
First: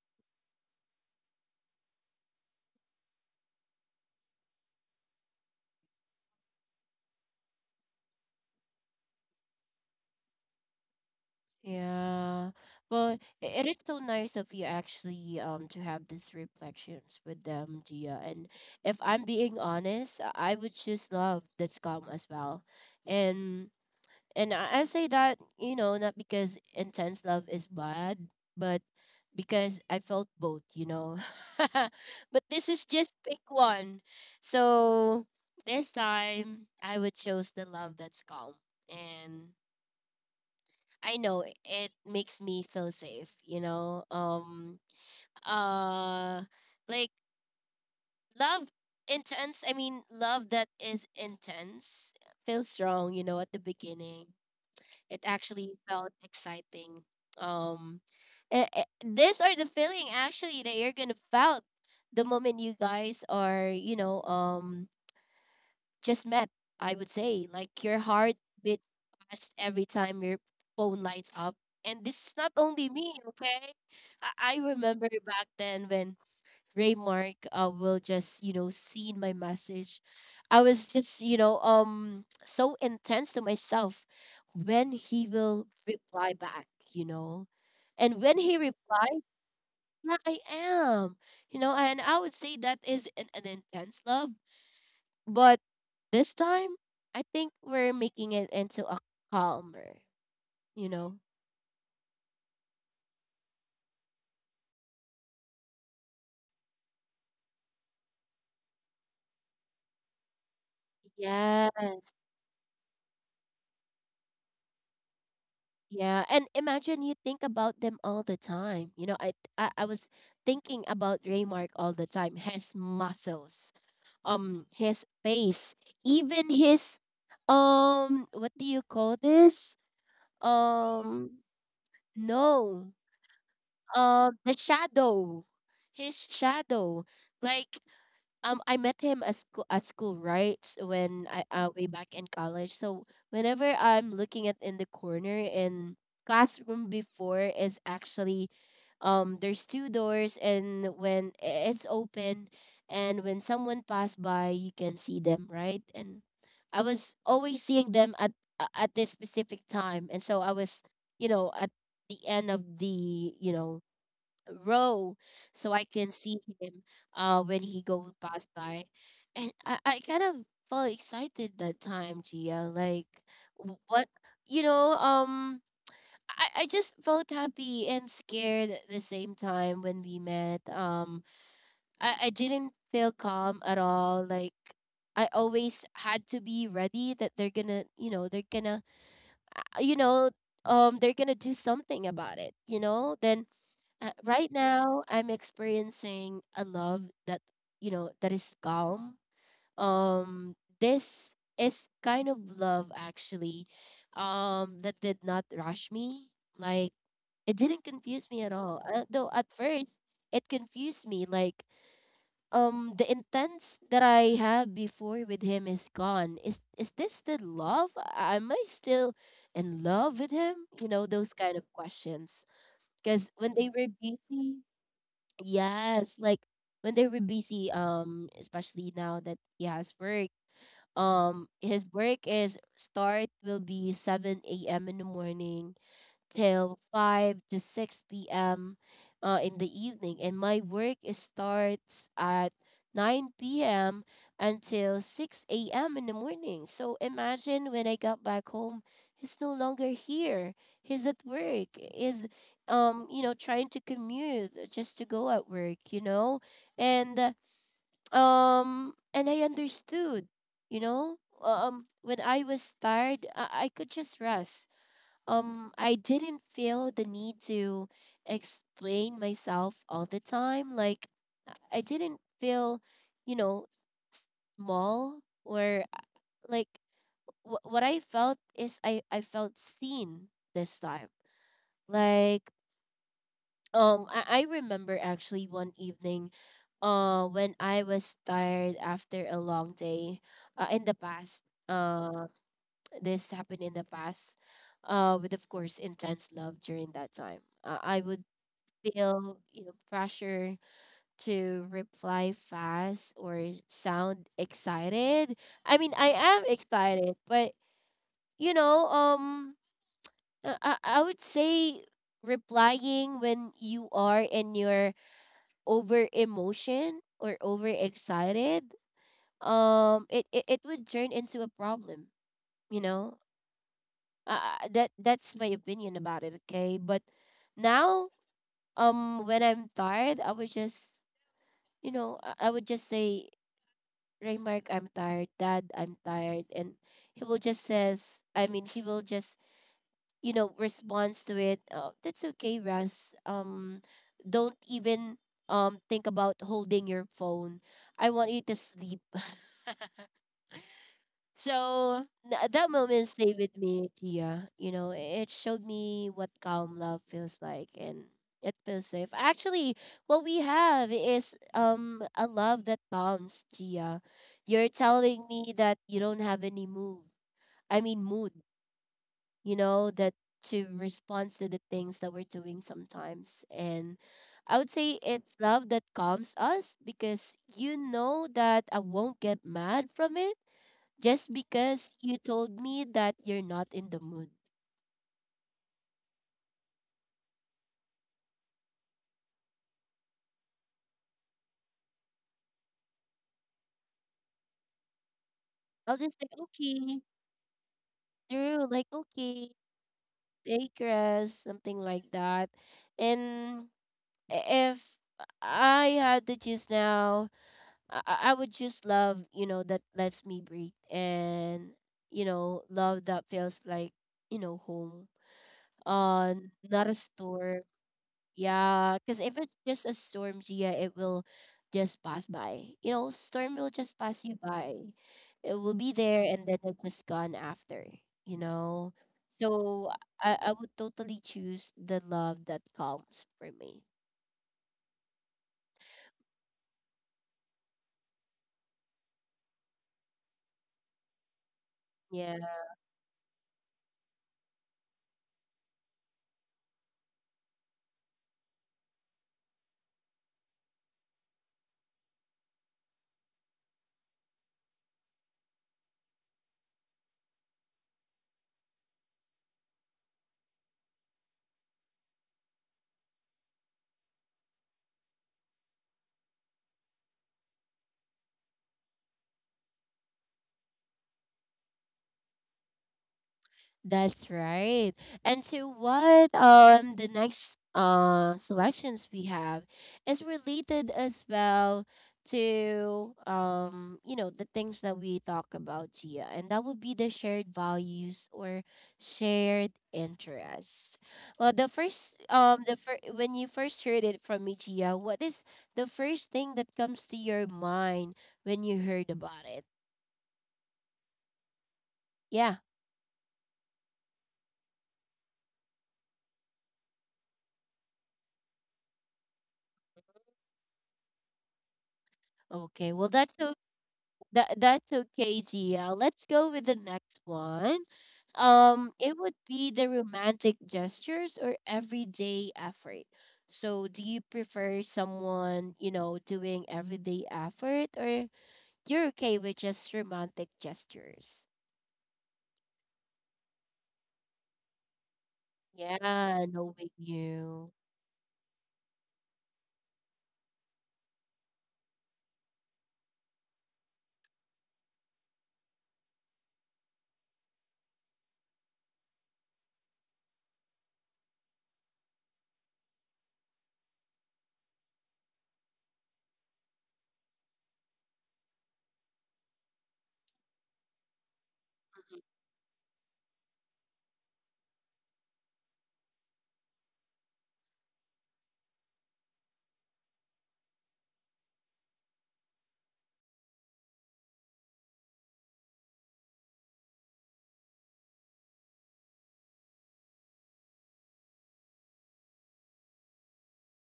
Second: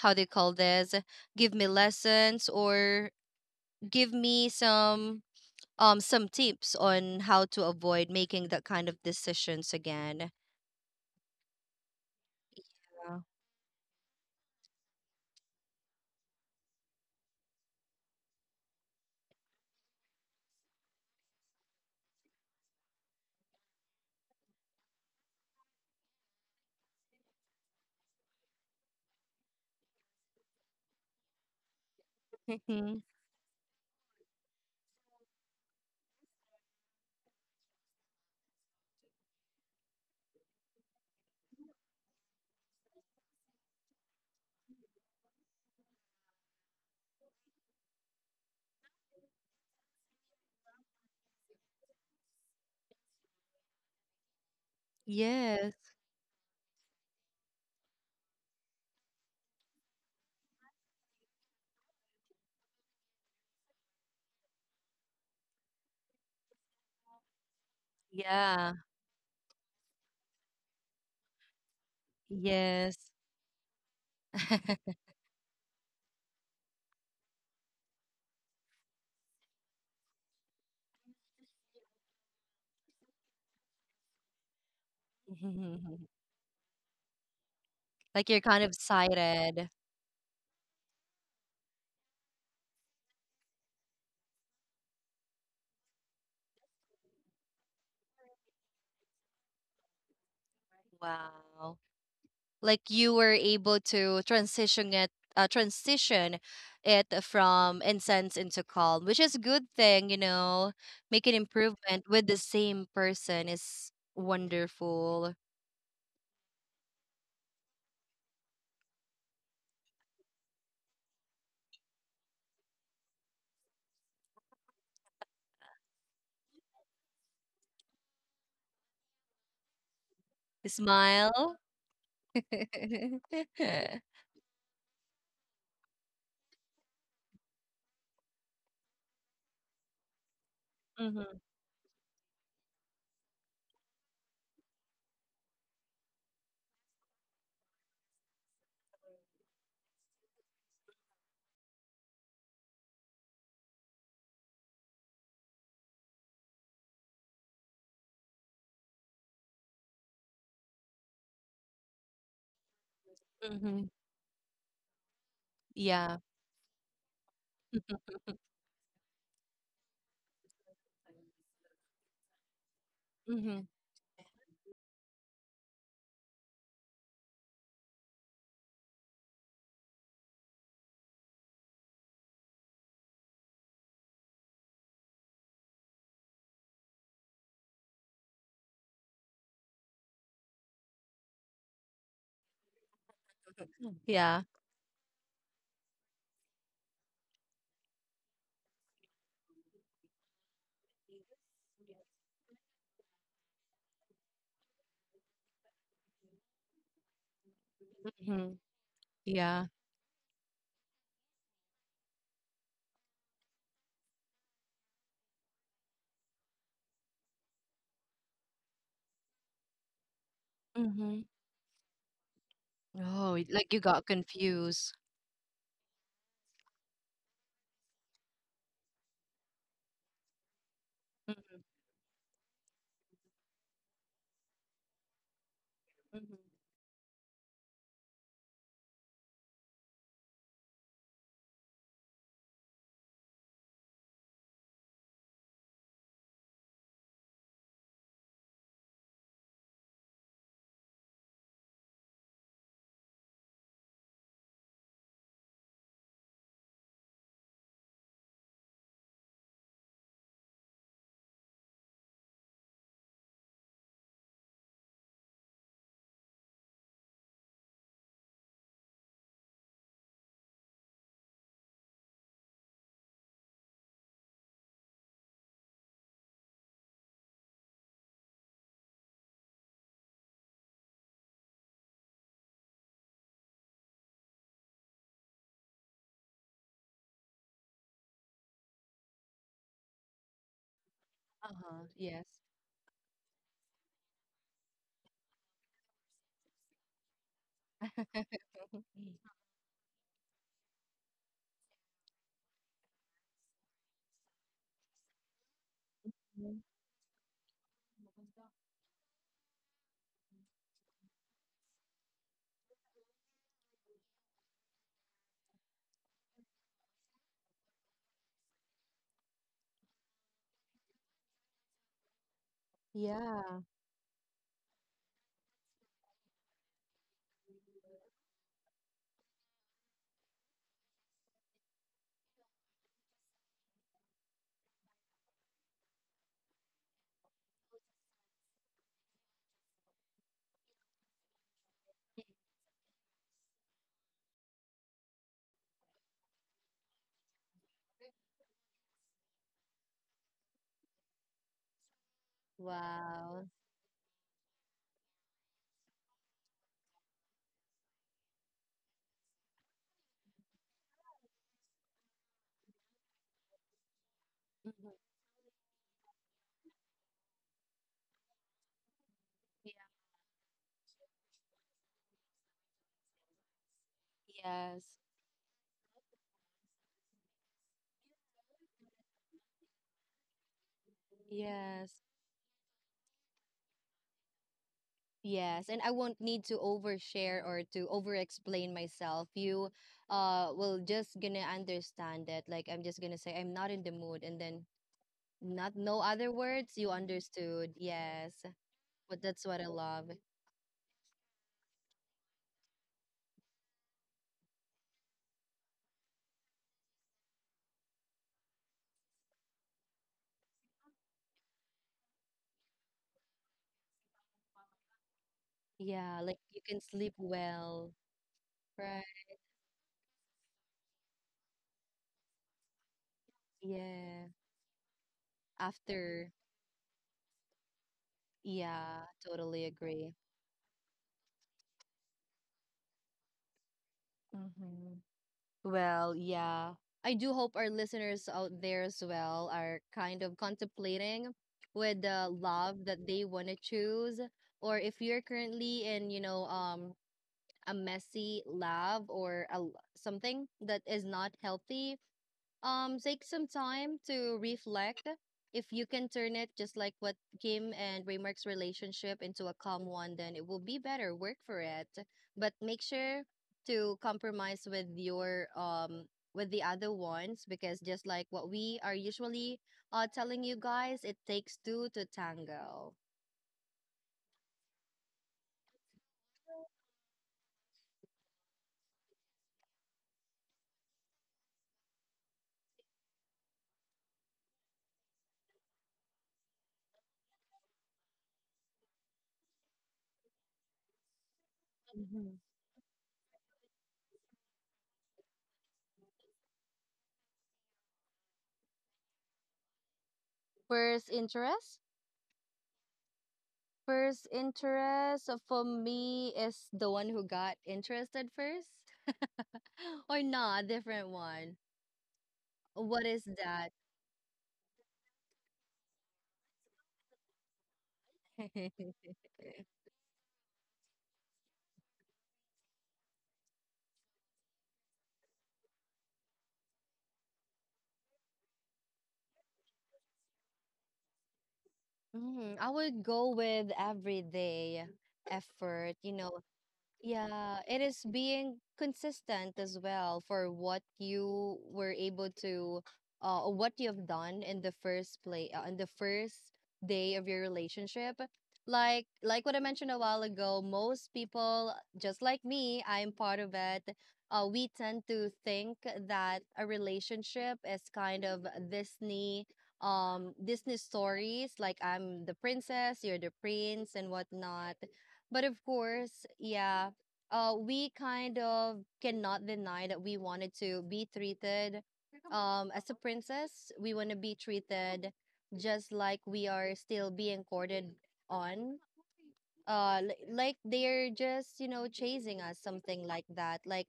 how they call this, give me lessons, or give me some tips on how to avoid making that kind of decisions again.
Yeah. Well, it is so nice of you actually, to have these reflections with them, Gia. And if I'm being honest, I would choose love that's calm as well. And and I say that, not because intense love is bad, but because I felt both. But
Yeah.
this is
Mhm.
just pick one. So this time I would choose the love that's calm. And I know it makes me feel safe. Uh like, love I mean, love that is intense feels strong, at the beginning. It actually
Yes.
felt exciting. Um these are the feeling actually that you're going to felt the moment you guys are, just met, I would say. Like your heart
Yeah.
beats fast every time your phone lights up. And this is not only
Yes.
me, okay? I remember back then when Raymark, will just, see my message. I was just, so intense to myself when he will reply back, you know. And
Like
when
you're
he
kind of
replies.
sighted.
Yeah, I am. And I would say that is an intense love, but this time, I think we're making it into a calmer, you know?
Wow, like you were able to transition it, uh, transition from intense into calm, which is a good thing. Make an
Yeah,
improvement with the same person is wonderful.
yeah. And imagine you think about them all the time. I was thinking about Raymark all the time. His muscles, his face, even his, what do you call this?
Smile.
Um, no,
Mm-hmm.
the shadow, his shadow. Like, I met him at school, right, when I, way back in college. So whenever I'm looking at in the corner in classroom before is actually, there's two doors, and when it's open and when someone passed by you can see them, right? And I was always seeing them at, at this specific time, and so I was, at the end of the,
Mm-hmm.
row, so I can
Yeah.
see him when he go pass by. And I kind of felt excited that time, Gia. Like,
Mm-hmm.
what, you know, um I just felt happy and scared at the same time when we met. I didn't feel calm at all. Like, I always had to be ready that uh, you know, they're gonna do something about it, you know? Then
Yeah.
right now, I'm experiencing a love that is calm. This is kind of love actually, that did not rush me. Like, it didn't confuse me at
Mm-hmm.
all. Though at
Yeah.
first, it confused me. Like, the intense that I had before with him is gone. Is this the love? Am I still in love with him?
Mm-hmm.
Those kind of questions. Because
Oh,
when they
like you
were
got
busy.
confused.
Yes, like when they were busy, especially now that he has work,
Mm-hmm.
his work is start will be 7 a.m. in the morning, till 5 to 6 p.m. In the evening, and my work is starts at 9 p.m. until 6 a.m. in the morning. So imagine when I got back home, he's no longer here. He's at work. Is trying to commute just to go at work. And and I understood. You know, when I was tired, I could just rest. I didn't feel the need to explain myself all the time. Like, I didn't feel, you know, small or, like, what I felt is I felt seen this time. Like I remember actually one evening when I was tired after a long day in the past
Uh-huh.
uh,
Yes.
this happened in the past with, of course, intense love during that time. I would
Mhm.
feel, you know, pressure to reply fast or sound excited. I mean, I am
Mhm.
excited, but, you know, I would say replying when you are in your over emotion or over excited, it would turn into a problem, you know.
Yeah.
That's my opinion about it. Okay, but now, when I'm tired, I would just, you know, I would just say, Raymark, I'm tired. Dad, I'm tired, and he will just says, I mean, he will just, you know, responds to it. Oh, that's okay, Russ. Don't even think about holding your phone. I want you to sleep. So that moment stayed
Wow.
with me, Kia. You know, it showed me what calm love feels like, and it feels safe. Actually, what we have is a love that calms, Gia. You're
Mhm.
telling me that you don't have any mood. I mean mood. You know that, to respond to the things that we're doing sometimes, and I would
Yes.
say it's love that calms us because you know that I won't get mad from it just
Yes.
because you told me that you're not in the mood.
Yes. And I won't need to overshare or to over-explain myself. You will just gonna understand that. Like, I'm just gonna say I'm not in the mood, and then not
I'll
no
just say,
other words, you
okay,
understood. Yes.
Drew, like,
But that's
okay,
what I love.
take rest, something like that. And if I had to choose now, I would choose love, you know, that lets me breathe and, you know, love that feels like, you know, home.
Yeah,
Uh,
like you can
not a
sleep
store.
well.
Yeah,
Right.
because if it's just a storm, Gia, it will just pass by. You know, storm will just pass
Yeah.
you by. It will be there
After.
and then it's just gone after, you know?
Yeah, totally
So
agree.
I would totally choose the love that calms for me.
Mm-hmm. Well, yeah. I do hope our listeners out there as well are kind of contemplating with the
Yeah.
love that they want to choose, or if you're currently in, you know, a messy love, or something that is not healthy, take some time to reflect. If you can turn it just like what Kim and Raymark's relationship, into a calm one, then it will be better work for it. But make sure to compromise with your, with the other ones, because just like what we are usually telling you guys, it takes two to tango.
That's right. And to what the next selections we have is related as well to, you know, the things that we talk about, Gia, and that would be the shared values or shared interests. Well, the first,
Mhm.
when you first heard it from me, Gia, what is the first thing that comes to your mind when you heard about it?
First interest?
Yeah.
First interest, for me is the one who got interested first. Or not, different one.
Okay.
What
Well,
is
that's so.
that?
That that's okay, Gia. Let's go with the next one. It would be the romantic gestures or everyday effort. So, do you prefer someone, you know, doing everyday effort, or you're okay with just romantic gestures?
Mm, I would go with everyday effort, you know.
Yeah, knowing
Yeah,
you.
it is being consistent as well for what you were able to, or what you've done in the first play, in the first day of your relationship. Like what I mentioned a while ago, most people, just like me, I'm part of it. We tend to think that a relationship is kind of Disney, Disney stories. Like
Mhm.
I'm the princess, you're the prince, and whatnot. But of course, yeah, we kind of cannot deny that we wanted to be treated, as a princess. We want to be treated just like we are still being courted on. Like they're just, you know, chasing us, something like that. Like,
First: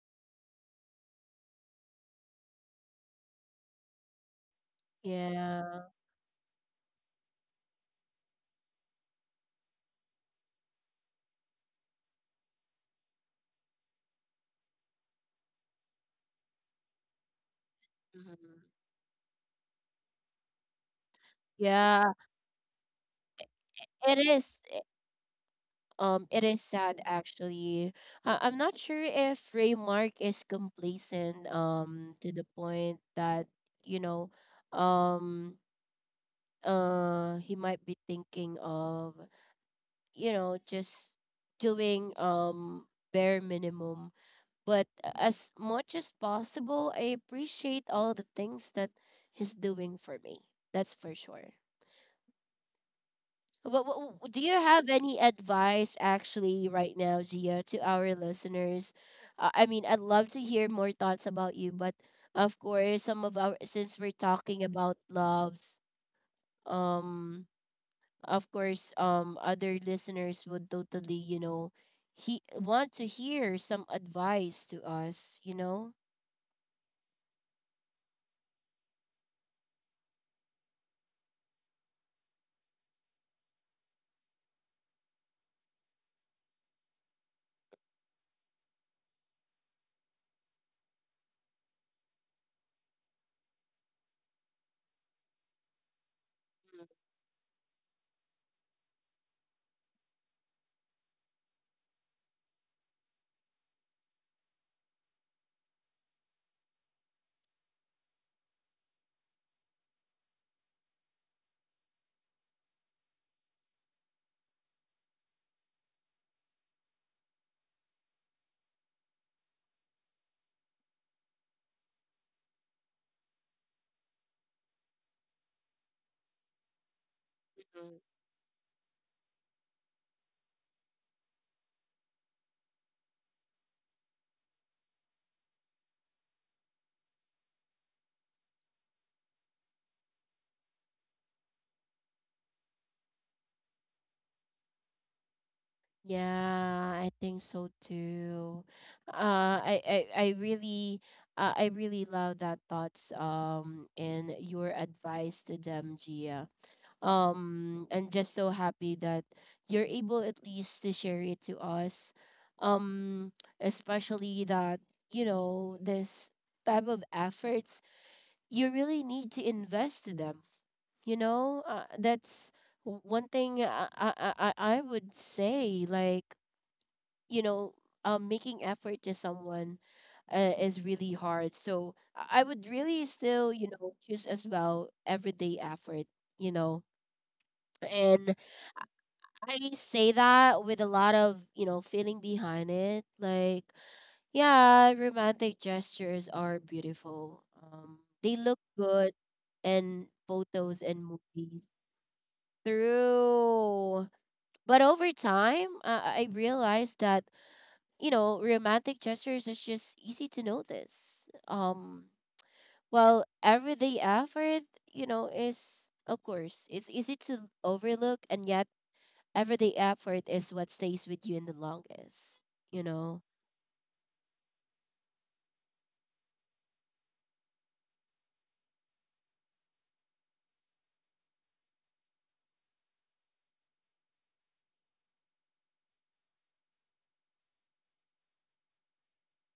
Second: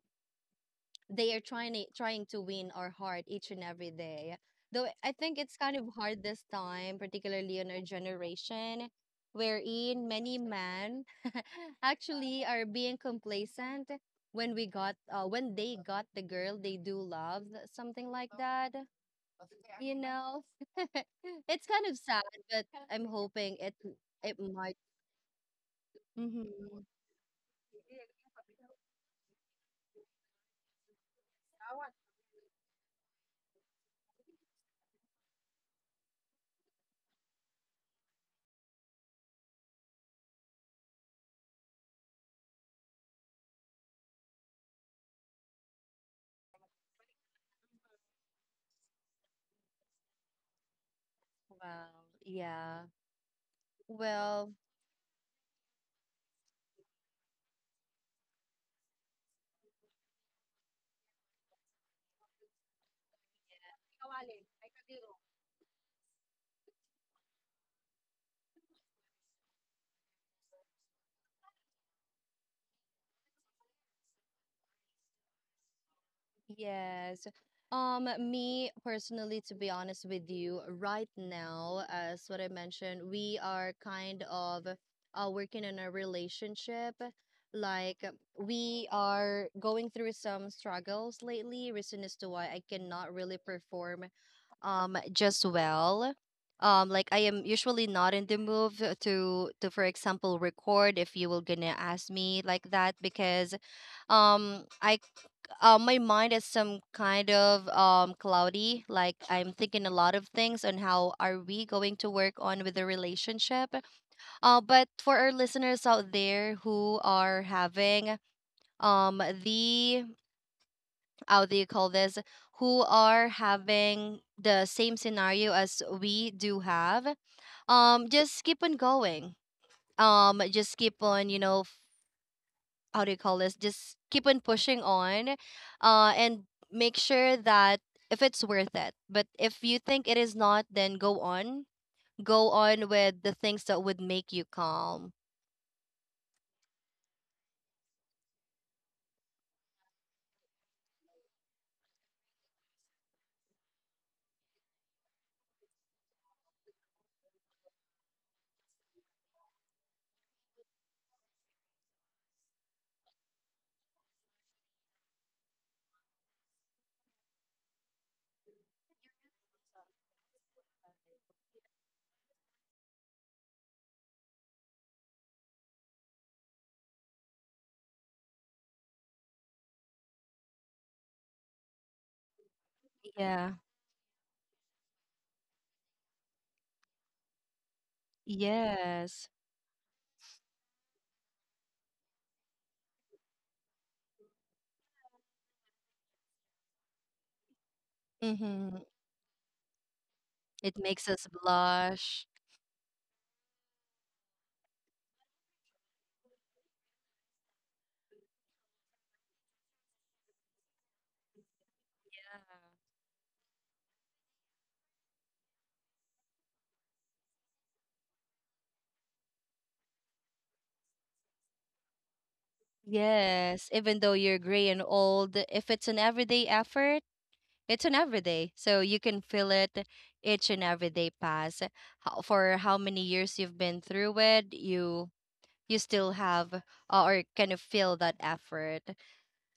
they are trying to, win our heart each and every day. Though I think it's kind
Yeah.
of hard this time, particularly in our generation, wherein many men actually are being complacent, when we got when they got the girl they do love, something like
Mhm.
that. You know, it's kind of
Yeah,
sad, but I'm hoping
it
it
is.
might.
It is
Hmm.
sad actually. I'm not sure if Raymark is complacent to the point that, you know, um he might be thinking of, you know, just doing bare minimum. But as much as possible, I appreciate all the things that he's doing for me. That's for sure.
Yeah.
Do
Well,
you have any advice actually right now, Gia, to our listeners? I mean, I'd love to hear more thoughts about you, but, of course, some of our, since we're talking about loves, um, of course, other listeners would totally, you know, he want to hear some advice to us, you know.
yes. Me personally, to be honest with you, right now, as what I mentioned, we are kind of working in a relationship. Like, we are going through some struggles lately, reason as to why I cannot really perform just well. Like, I am usually not in the mood to, for example, record if you were gonna ask me like that, because I my mind is some kind of cloudy. Like, I'm thinking a lot of things on how are we going to work on with the relationship. But for our listeners out there who are having, the how do you call this? Who are having the same scenario as we do have?
Mhm.
Just keep on going. Just keep on, you know, how do you call this? Just keep on pushing on, and make sure that if it's worth it. But if you think it is not, then go on. Go on with the things that would make you calm.
Yeah, I think so too. Uh, I, I, I really, I really love that thoughts, and your advice to them, Gia. I'm just so happy that you're able at least to share it to us. Um, especially that, you know, this type of efforts, you really need to invest in them. You know, that's one thing I would say, like, you know, making effort to someone is really hard, so I would really still,
Yeah.
you know, choose as well everyday effort, you know, and
Yes.
I say that with a lot of, you know, feeling behind it. Like, yeah, romantic gestures are beautiful, they look
Mm-hmm.
good in
It
photos and
makes us
movies
blush.
through. But over time, I realized that, you know, romantic gestures is just easy to notice. Um,
Yeah.
well, everyday effort, you know, is, of course, it's easy to overlook, and yet everyday effort is what stays with you in the longest. You know,
Yes, even though you're gray and old, if it's an everyday effort, it's an everyday. So you can feel it each and every day pass. How, for how many years you've been through it, you still have, or kind of feel that effort,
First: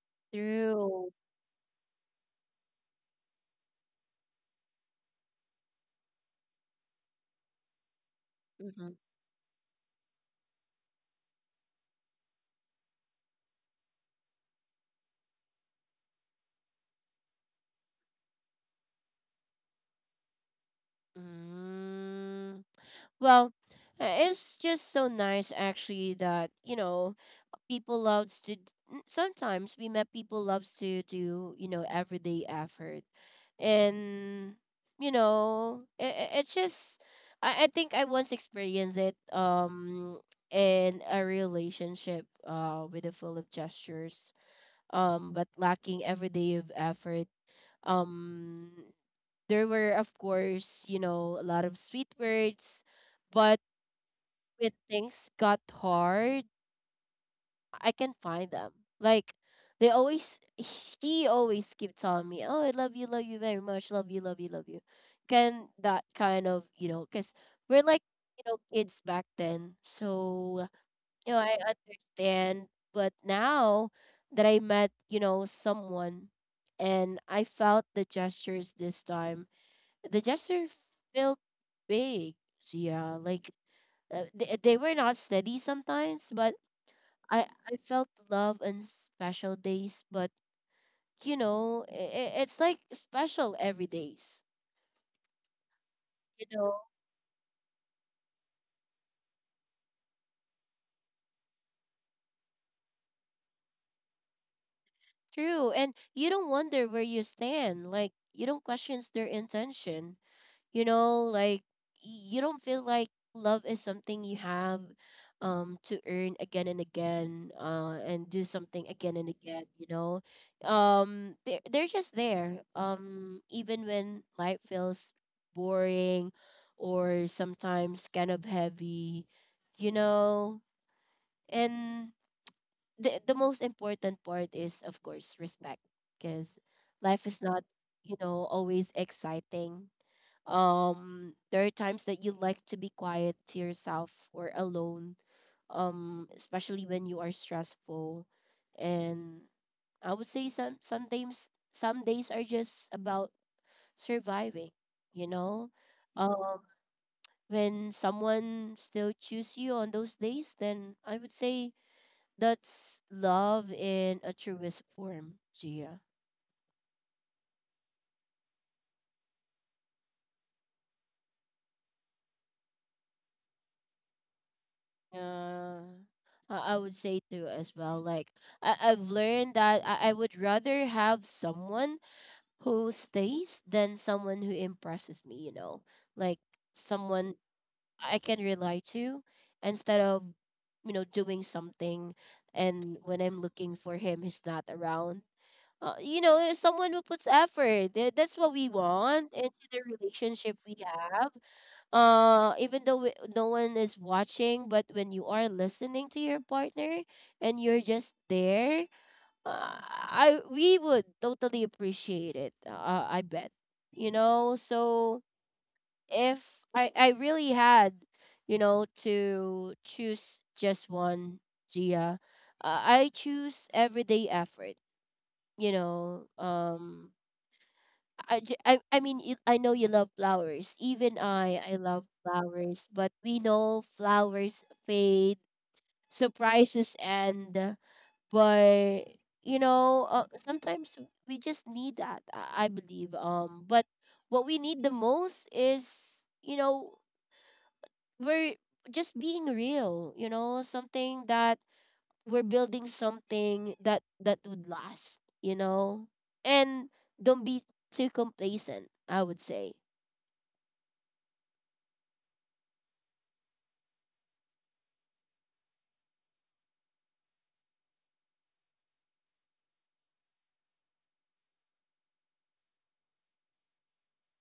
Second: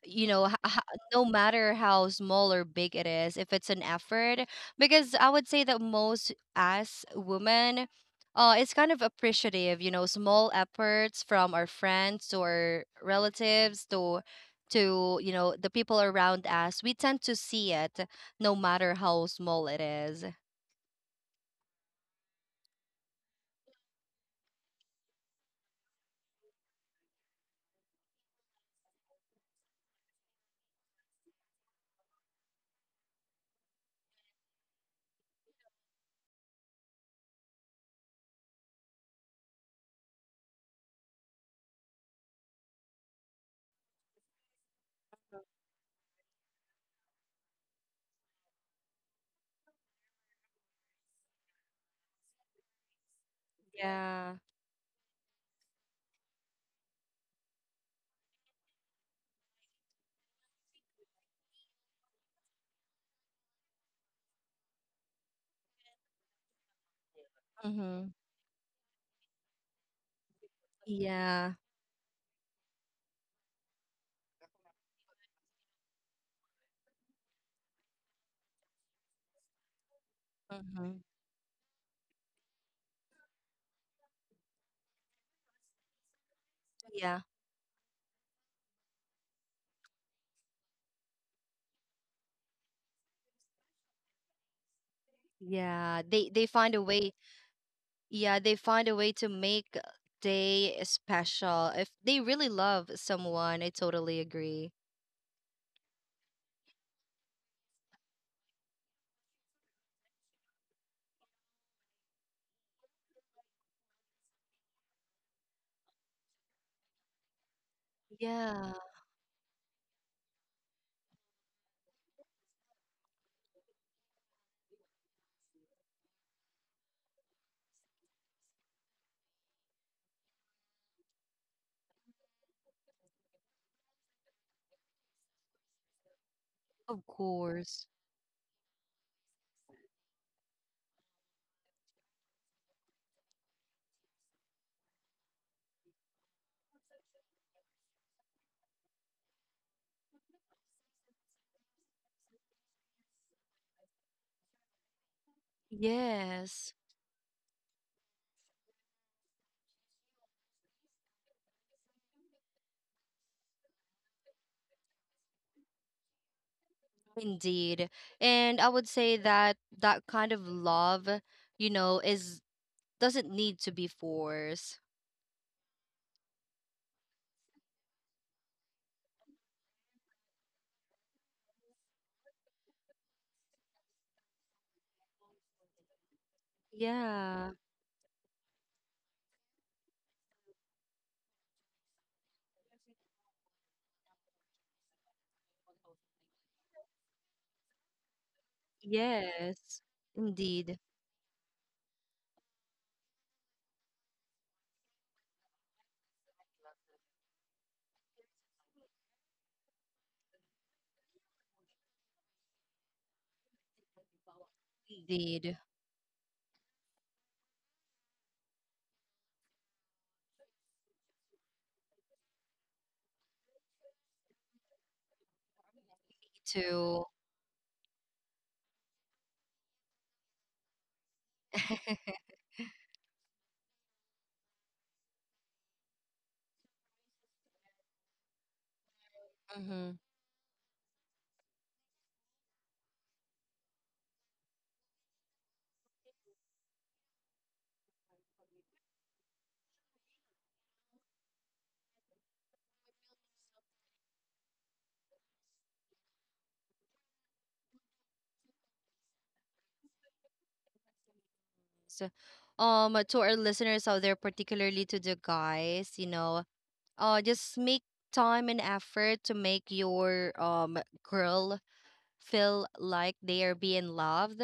you know,
through.
no matter how small or big it is, if it's an effort, because I would say that most us women, it's
Mhm.
kind of appreciative, you know, small efforts from our friends, to our relatives, to, you know, the people around us, we tend to see it, no matter how small it is.
Mm, well, it's just so nice actually that, you know, people loves to sometimes we met people loves to do, you know, everyday effort, and you know it's just, I think I once experienced it in a relationship with a full of gestures, but lacking every day of effort. um there were, of course, you know, a lot of sweet words, but
Yeah.
when things got hard, I can find them. Like, they always, he always keep telling me, "Oh, I love you very much, love you, love you, love you." Can that kind of, you know? Cause we're like,
Mm-hmm.
you know, kids back then, so, you know,
Yeah.
I understand. But now that I met, you know, someone, and I felt the gestures this time, the gesture
Mm-hmm.
felt big. So, yeah, like, they were not steady sometimes, but I felt love on special days, but, you know, it's like special every days.
Yeah, they
You
find
know,
a way. Yeah, they find a way to make day special. If they really love someone, I totally agree.
true, and you don't wonder where you stand. Like, you don't question their intention. You know, like, you don't feel like love is something you have to earn again and again and do
Yeah,
something again and again, you know. They're just there, even when life feels boring or sometimes kind of heavy, you know. And the most important part is, of course, respect, because
of
life is not,
course.
you know, always exciting. Um, there are times that you like to be quiet to yourself or alone, especially when you are stressful, and I would say some days, some days are just about surviving, you know. um
Yes.
when someone still choose you on those days, then I would say that's love in a truest form, Gia.
Indeed. And I would say that that kind of love, you know, is doesn't need to be forced.
Yeah, I would say too as well. Like, I've learned that I would rather have someone who stays than someone who impresses me, you know. Like, someone
Yeah.
I can rely to instead of, you know, doing something, and when I'm looking for him, he's not around. You know, someone who puts effort. That's what we want into the
Yes.
relationship we
Indeed.
have, even though no one is watching, but when you are listening to your partner and you're just there, I we would totally appreciate it, I bet, you know. So,
Indeed.
if I really had, you know, to choose just one, Gia, I choose everyday effort, you know.
Me too.
Um, I mean, you, I know you love flowers. Even I love flowers. But we know flowers fade, surprises end. But, you
Hmm.
know, sometimes we just need that. I believe. But what we need the most is, you know, we're just being real. You know, something that we're building, something that would last. You know, and don't be too complacent, I would say.
So, to our listeners out there, particularly to the guys, you know, just make time and effort to make your girl feel like they are being loved,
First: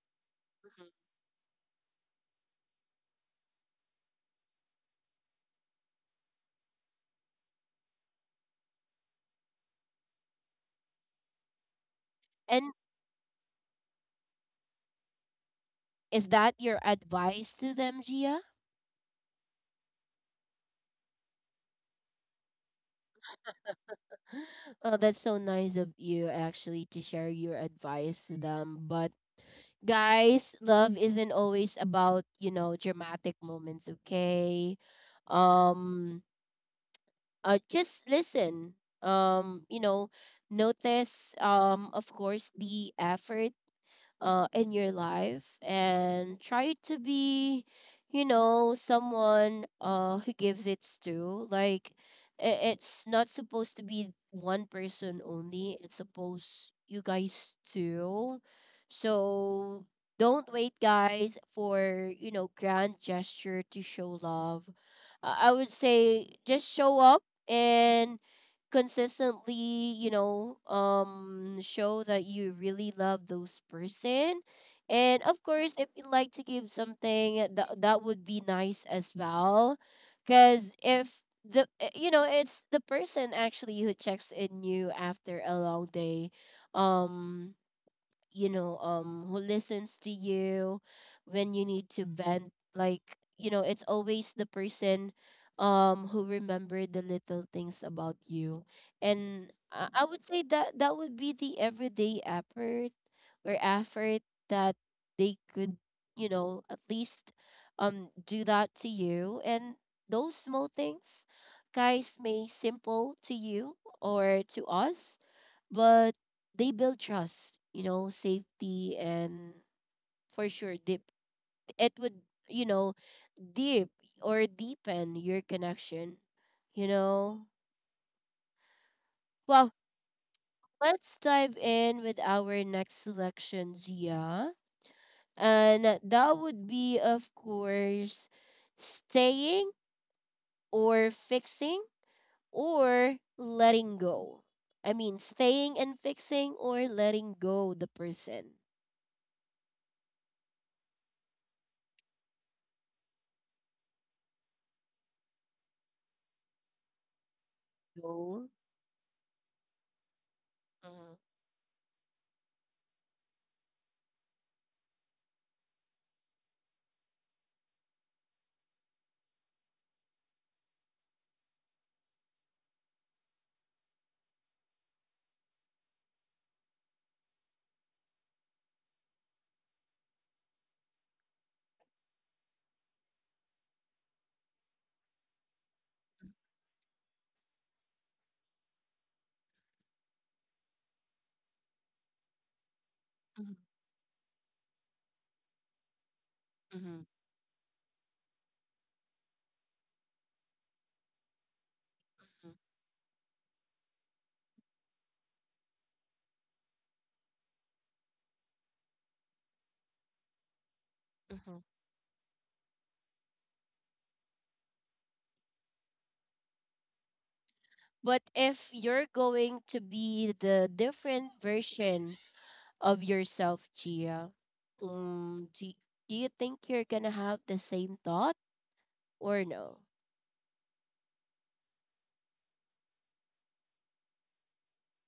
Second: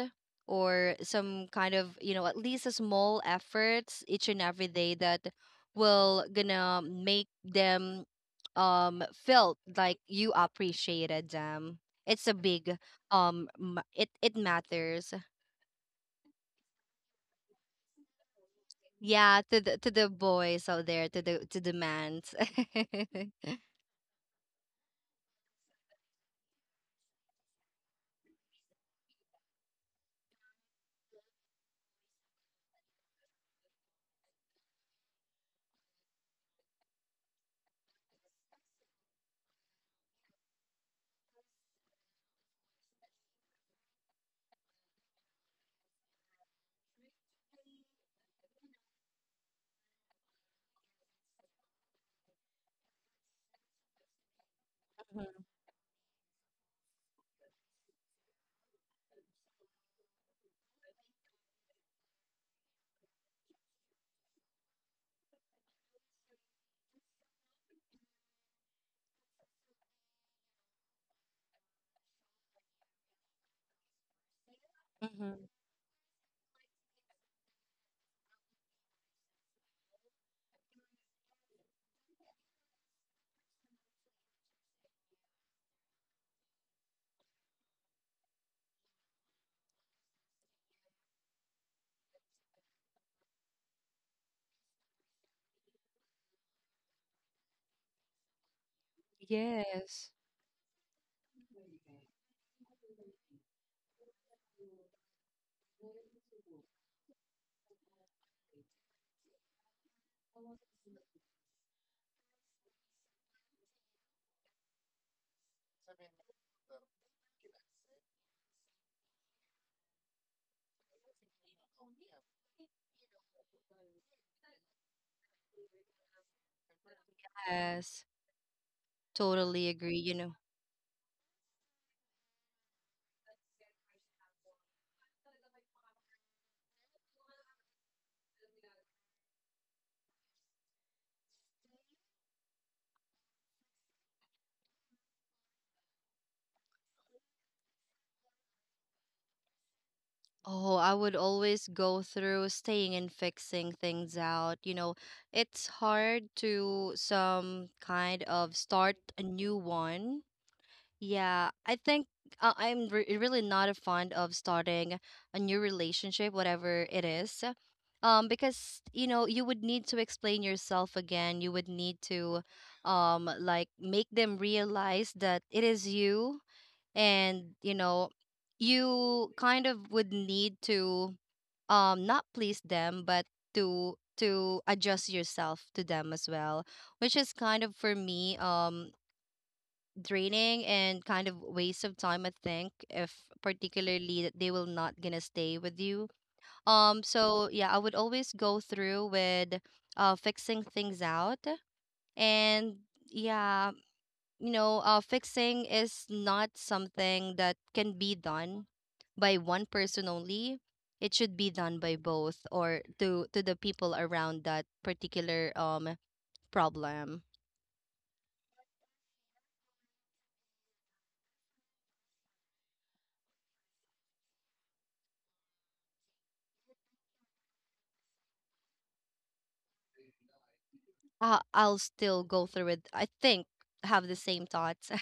or some kind of, you know, at least a small efforts each and every day that will gonna make them felt like you appreciated them. It's a
And
big, it matters.
is that your advice to them, Gia?
Yeah, to the boys out there, to the mans.
Oh, that's so nice of you actually to share your advice to them. But, guys, love isn't always about, you know, dramatic moments, okay? Um just listen. You know, notice of course the effort in your life, and try to be, you know, someone who gives it to. Like, it's not supposed to be one person only, it's supposed you guys too. So, don't wait, guys, for, you know, grand gesture to show love. I would say just show up and consistently, you know, show that you really love those person, and,
Mhm.
of course, if you like to give something that would be nice as well, because if you know, it's the person actually who checks in you after a long day, um you know, who listens to you when you need to vent, like, you know, it's always the person, who remember the little things about you, and I
Yes.
would say that would be the everyday effort or effort that they could, you know, at least do that to you. And those small things, guys, may simple to you or to us, but they build trust, you know, safety, and for sure deep, it would, you know, deep or deepen your connection, you know.
Yes, totally
Well,
agree. You know,
let's dive in with our next selection, Gia, and that would be, of course, staying or fixing or letting go. I mean, staying and fixing or letting go the person.
oh, I would always go through staying and fixing things out. You know, it's hard to some kind
Go.
of start a new one. Yeah, I think, I'm really not a fond of starting a new relationship, whatever it is. Because, you know, you would need to explain yourself again. You would need to, like, make them realize that it is you, and you know, you kind of would need to, not please them, but to adjust yourself to them as well, which is kind of for me, draining and kind of waste of time, I think, if
Mhm.
particularly that they will not gonna stay with you.
Mm-hmm.
So yeah, I would always go through with fixing things out. And yeah, you know, fixing is not something that can be done by one person only. It should be
Mm-hmm.
done by both, or to the people around that particular problem.
But if you're going to be the different version of yourself, Gia, um, do, do you think you're gonna have the same thought or no?
I'll still go through it. I think have the same thoughts.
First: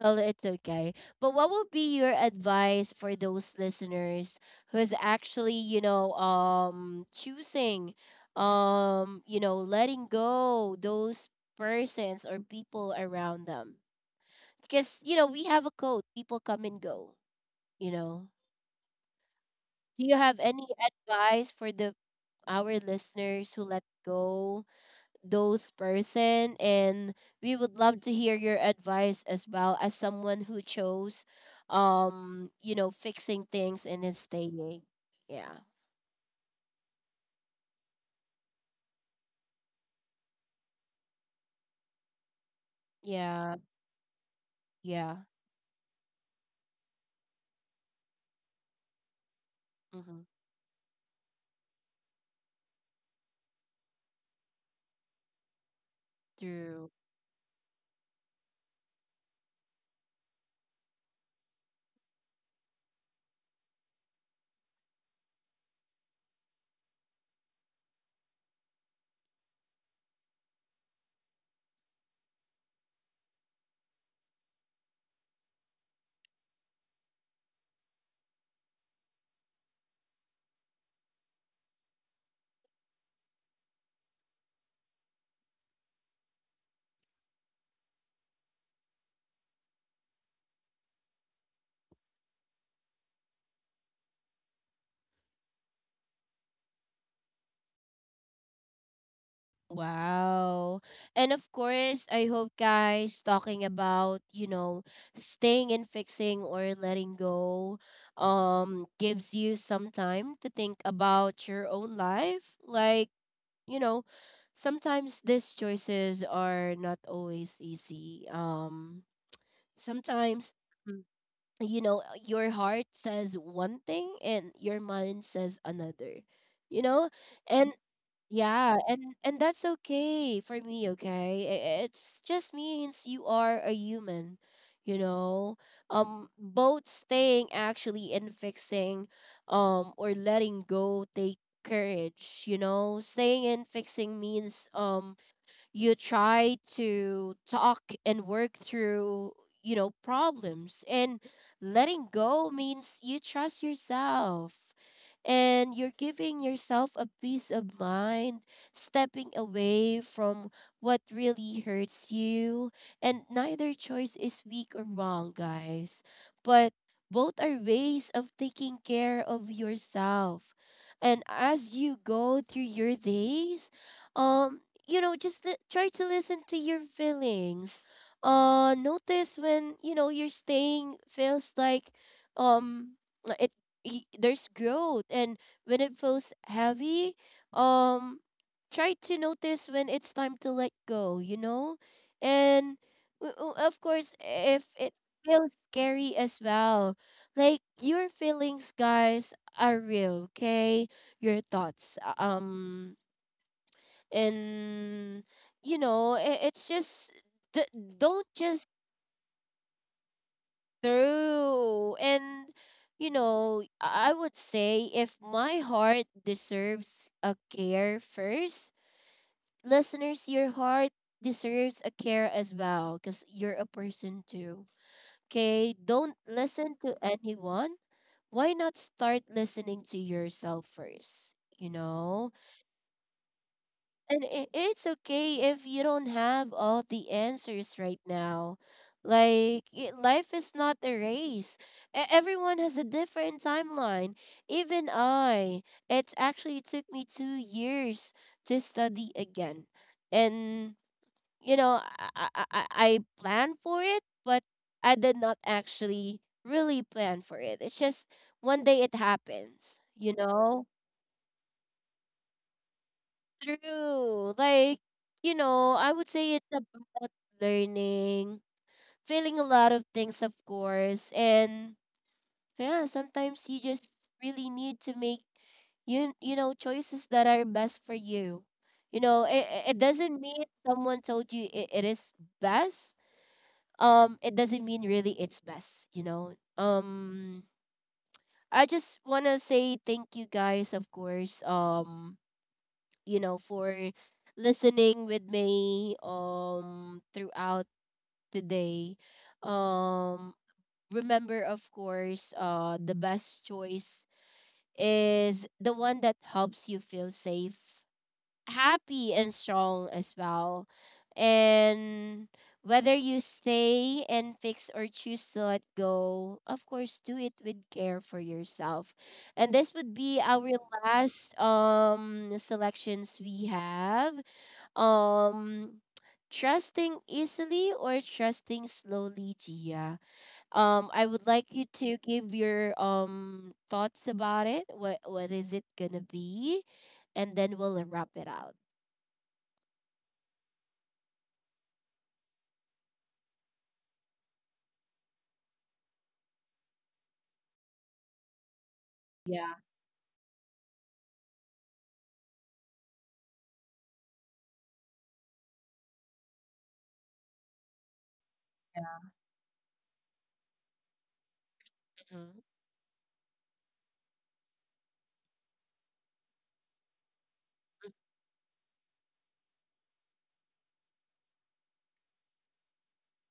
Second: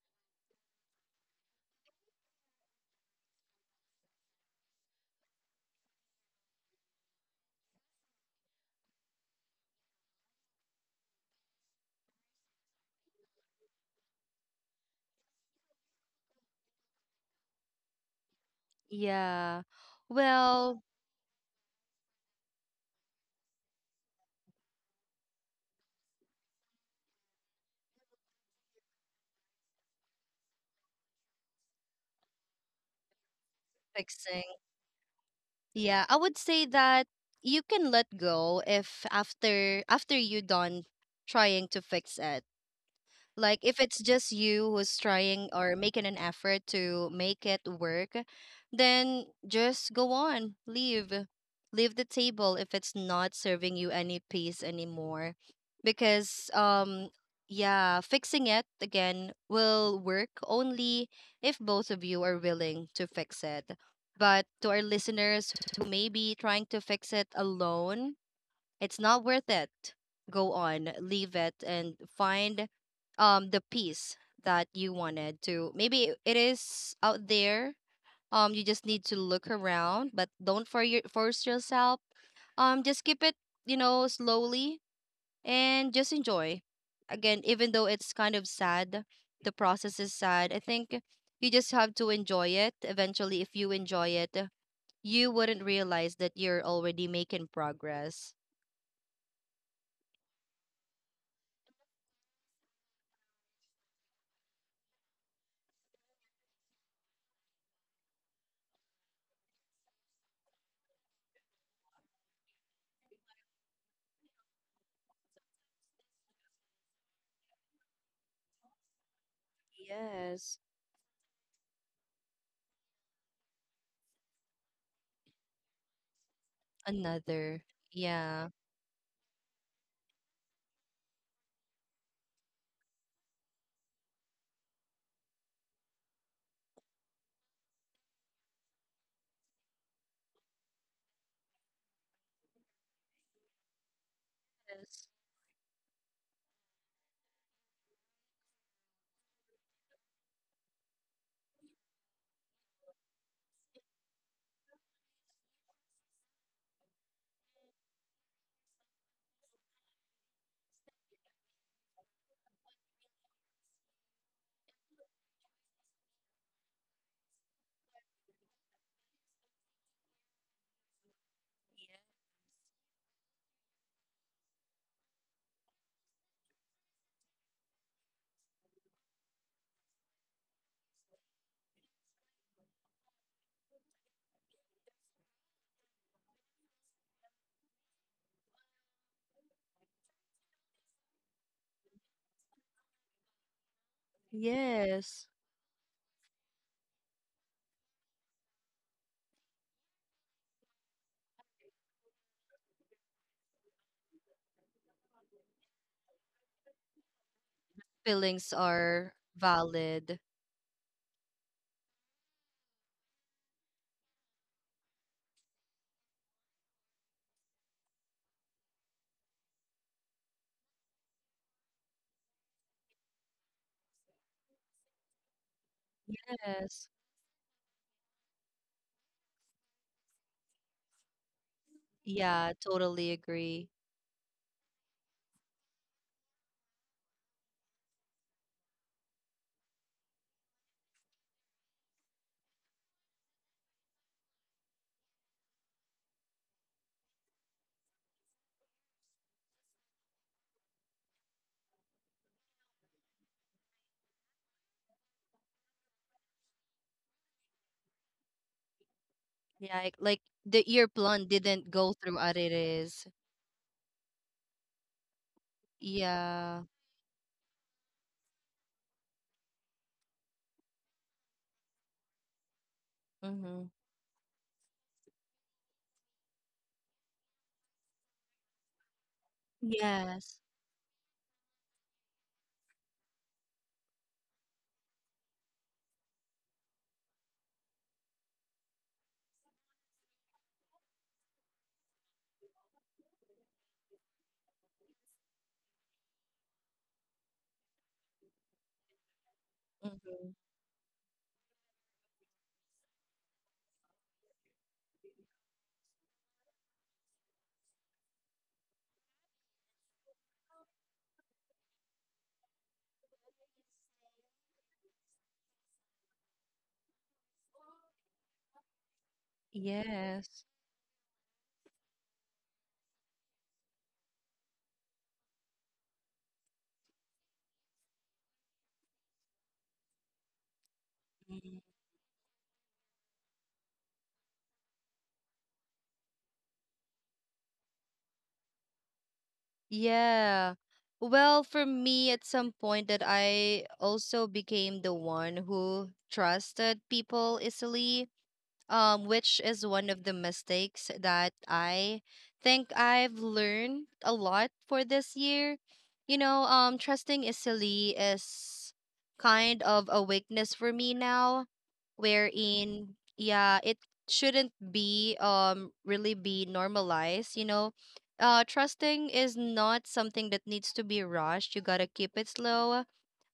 Well, it's okay. But what would be your advice for those listeners who's actually, choosing, letting go those persons or people around them? Because you know we have a code. People come and go you know
Yeah.
do you have any
Well,
advice for the our listeners who let go those person, and we would love to hear your advice as well as someone who chose fixing things and then
fixing.
staying. Yeah,
Yeah, I would say that you can let go if, after you're done trying to fix it.
yeah,
Like, if it's just you who's
yeah.
trying or making an effort to make it work, then just go
Mm-hmm.
on, leave. Leave the table if it's not serving you any peace anymore. Because, yeah, fixing it again will work only if both of you are willing to fix it. But to our listeners who may be trying to fix it alone, it's not worth it. Go on, leave it, and find the peace that you wanted to. Maybe it is out there. You just need to look around, but don't force yourself. Just keep it, you know, slowly, and just enjoy. Again, even though it's kind of sad, the process is sad. I think you just have to enjoy it. Eventually, if you enjoy it, you wouldn't realize that you're already making progress.
Wow. And of course, I hope guys talking about, you know, staying and fixing or letting go gives you some time to think about your own life. Like, you know, sometimes these choices are not always easy. Sometimes
Yes.
mm, you know, your heart says one thing and your mind says another. You know?
Another.
And
Yeah.
yeah, and that's okay for me, okay? It's just means you are a human, you know. Both staying actually and fixing or letting go take courage, you know. Staying and fixing means
Yes.
you try to talk and work through you know problems, and letting go means you trust yourself and you're giving yourself a peace of mind, stepping away from what really hurts you. And neither choice is weak or wrong, guys, but both are ways of taking care of yourself. And as you go through your days, um you know, just try to listen to your feelings. Notice when you know you're staying feels like, um, it there's growth, and when it feels heavy, um, try to notice when it's time to let go. You know, and of course, if it
Yes.
feels scary as well, like your feelings, guys, are real. Okay, your thoughts. And you know it's just th- don't
Feelings
just
are valid.
through, and you know I would say if my heart deserves a care first, listeners, your heart deserves a care as well because you're a person too. Okay, don't listen to
Yes.
anyone. Why not start listening to yourself first, you know?
Yeah, totally agree.
And it's okay if you don't have all the answers right now. Like, life is not a race. Everyone has a different timeline. Even I, it actually took me 2 years to study again. And, you know, I planned for it, but I did not actually really plan for it. It's just one day it happens,
Yeah, like,
you know?
the ear plan didn't go through as it is.
True. Like, you know, I would say it's
Yeah.
about learning, feeling a lot of things, of course. And yeah, sometimes you
Mm-hmm.
just really need to make choices that are best for you. You know, it doesn't
Yes.
mean someone told you it is best. It doesn't mean really it's best, you know. I just wanna say thank you guys, of course. You know, for listening with me throughout the day.
Mm-hmm.
Um Remember, of course, the best choice is the one that helps you feel safe, happy and strong as well. And whether you stay and fix or choose to let go, of course do it with care for yourself. And this would be
Yes.
our last selections we have. Um, Trusting easily or trusting slowly, Gia? I would like
Mhm.
you to give your thoughts about it. What is it gonna be? And then we'll wrap it out.
Yeah. Well, for me, at some point, that I also became the one who trusted people easily, which is one of the mistakes that I think I've learned a lot for this year. You know, trusting easily is kind of a weakness for me now,
Mhm.
wherein, yeah, it shouldn't be really be normalized. You know, trusting is not something that needs to be rushed. You gotta keep it slow.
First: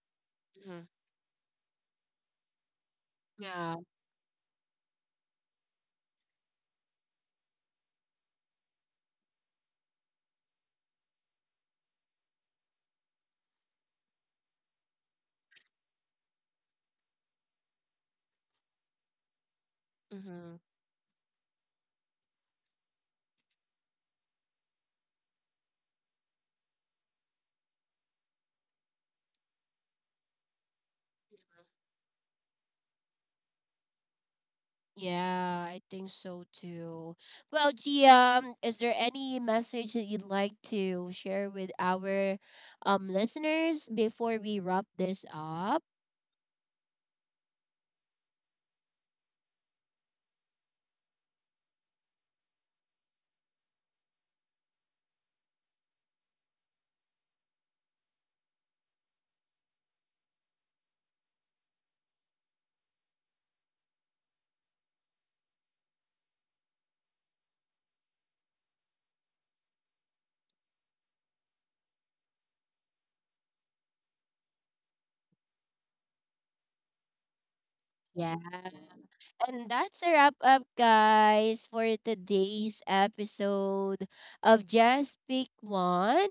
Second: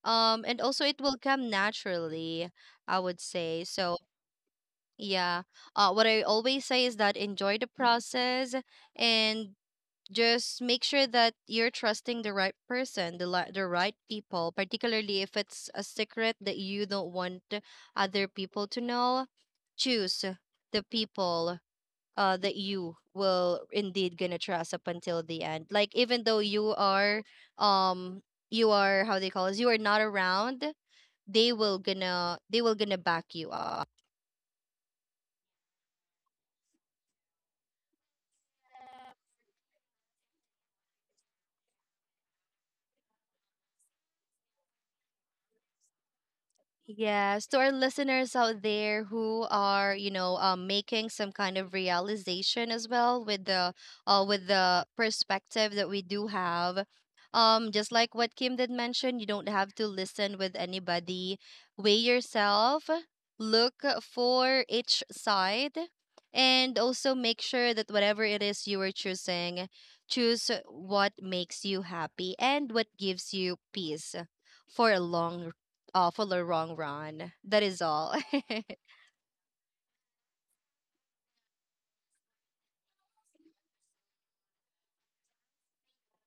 And
Mm-hmm.
also it will come naturally, I would say.
Yeah.
So yeah. What I always say is that enjoy the process, and just make sure that you're trusting the right person, the right people, particularly if it's a secret that you don't want other people to know. Choose
Mm-hmm.
the people, that you will indeed gonna trust up until the end. Like, even though um you are, how they call this, you are not around, they will gonna back you up.
Yeah, I think so too. Well, Gia, is there any message that you'd like to share with our listeners before we wrap this up?
Yes, to our listeners out there who are, you know, making some kind of realization as well with with the perspective that we do have, just like what Kim did mention, you don't have to listen with anybody. Weigh yourself, look for each side, and also make sure that whatever it is you are choosing, choose what makes you happy and what gives you peace for a long for the wrong run. That is all.
And that's a wrap up, guys, for today's episode of Just Pick One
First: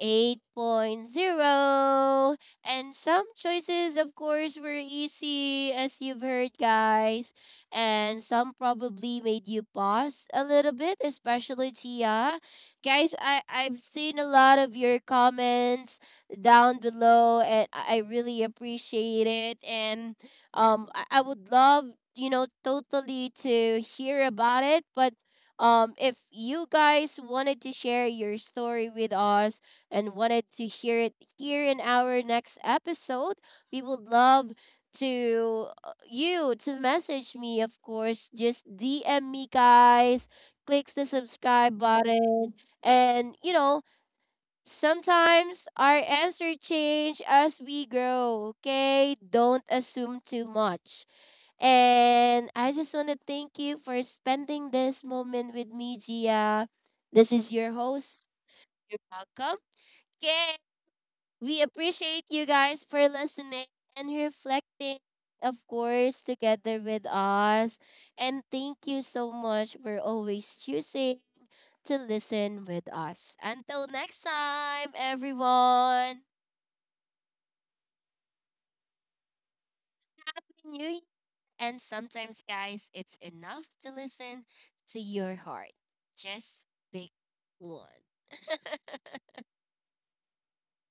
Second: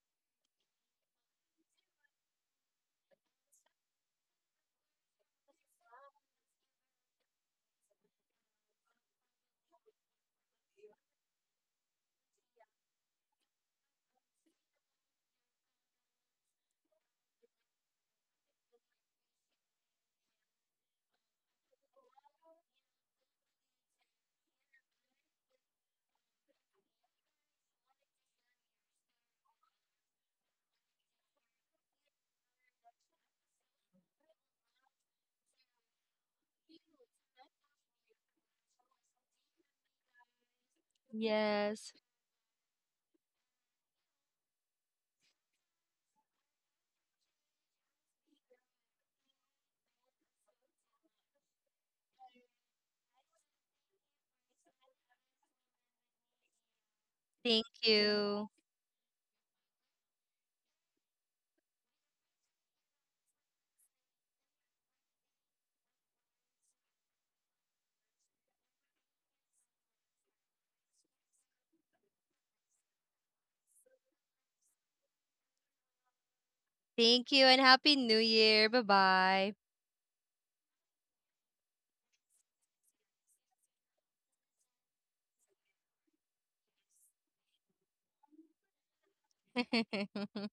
Eight Point Zero. And some choices, of course, were easy, as you've heard, guys. And some probably made you pause a little bit, especially Tia. Guys, I've seen a lot of your comments down below, and I really appreciate it. And I would love you know totally to hear about it, but if you guys wanted to share your story with us and wanted to hear it here in our next episode, we would love to you to message me, of course. Just DM me, guys, clicks the subscribe
Yes.
button, and you know sometimes our answer change as we grow. Okay, don't assume too much. And I just want to thank you for spending this moment with me, Gia. This is your
Thank
host.
you.
You're welcome. Okay. We appreciate you guys for listening and reflecting, of course, together with us. And thank you so much for always choosing to listen with us. Until next time, everyone.
Thank you, and Happy New Year. Bye.
Happy New Year. And sometimes, guys, it's enough to listen to your heart. Just pick one.
Bye.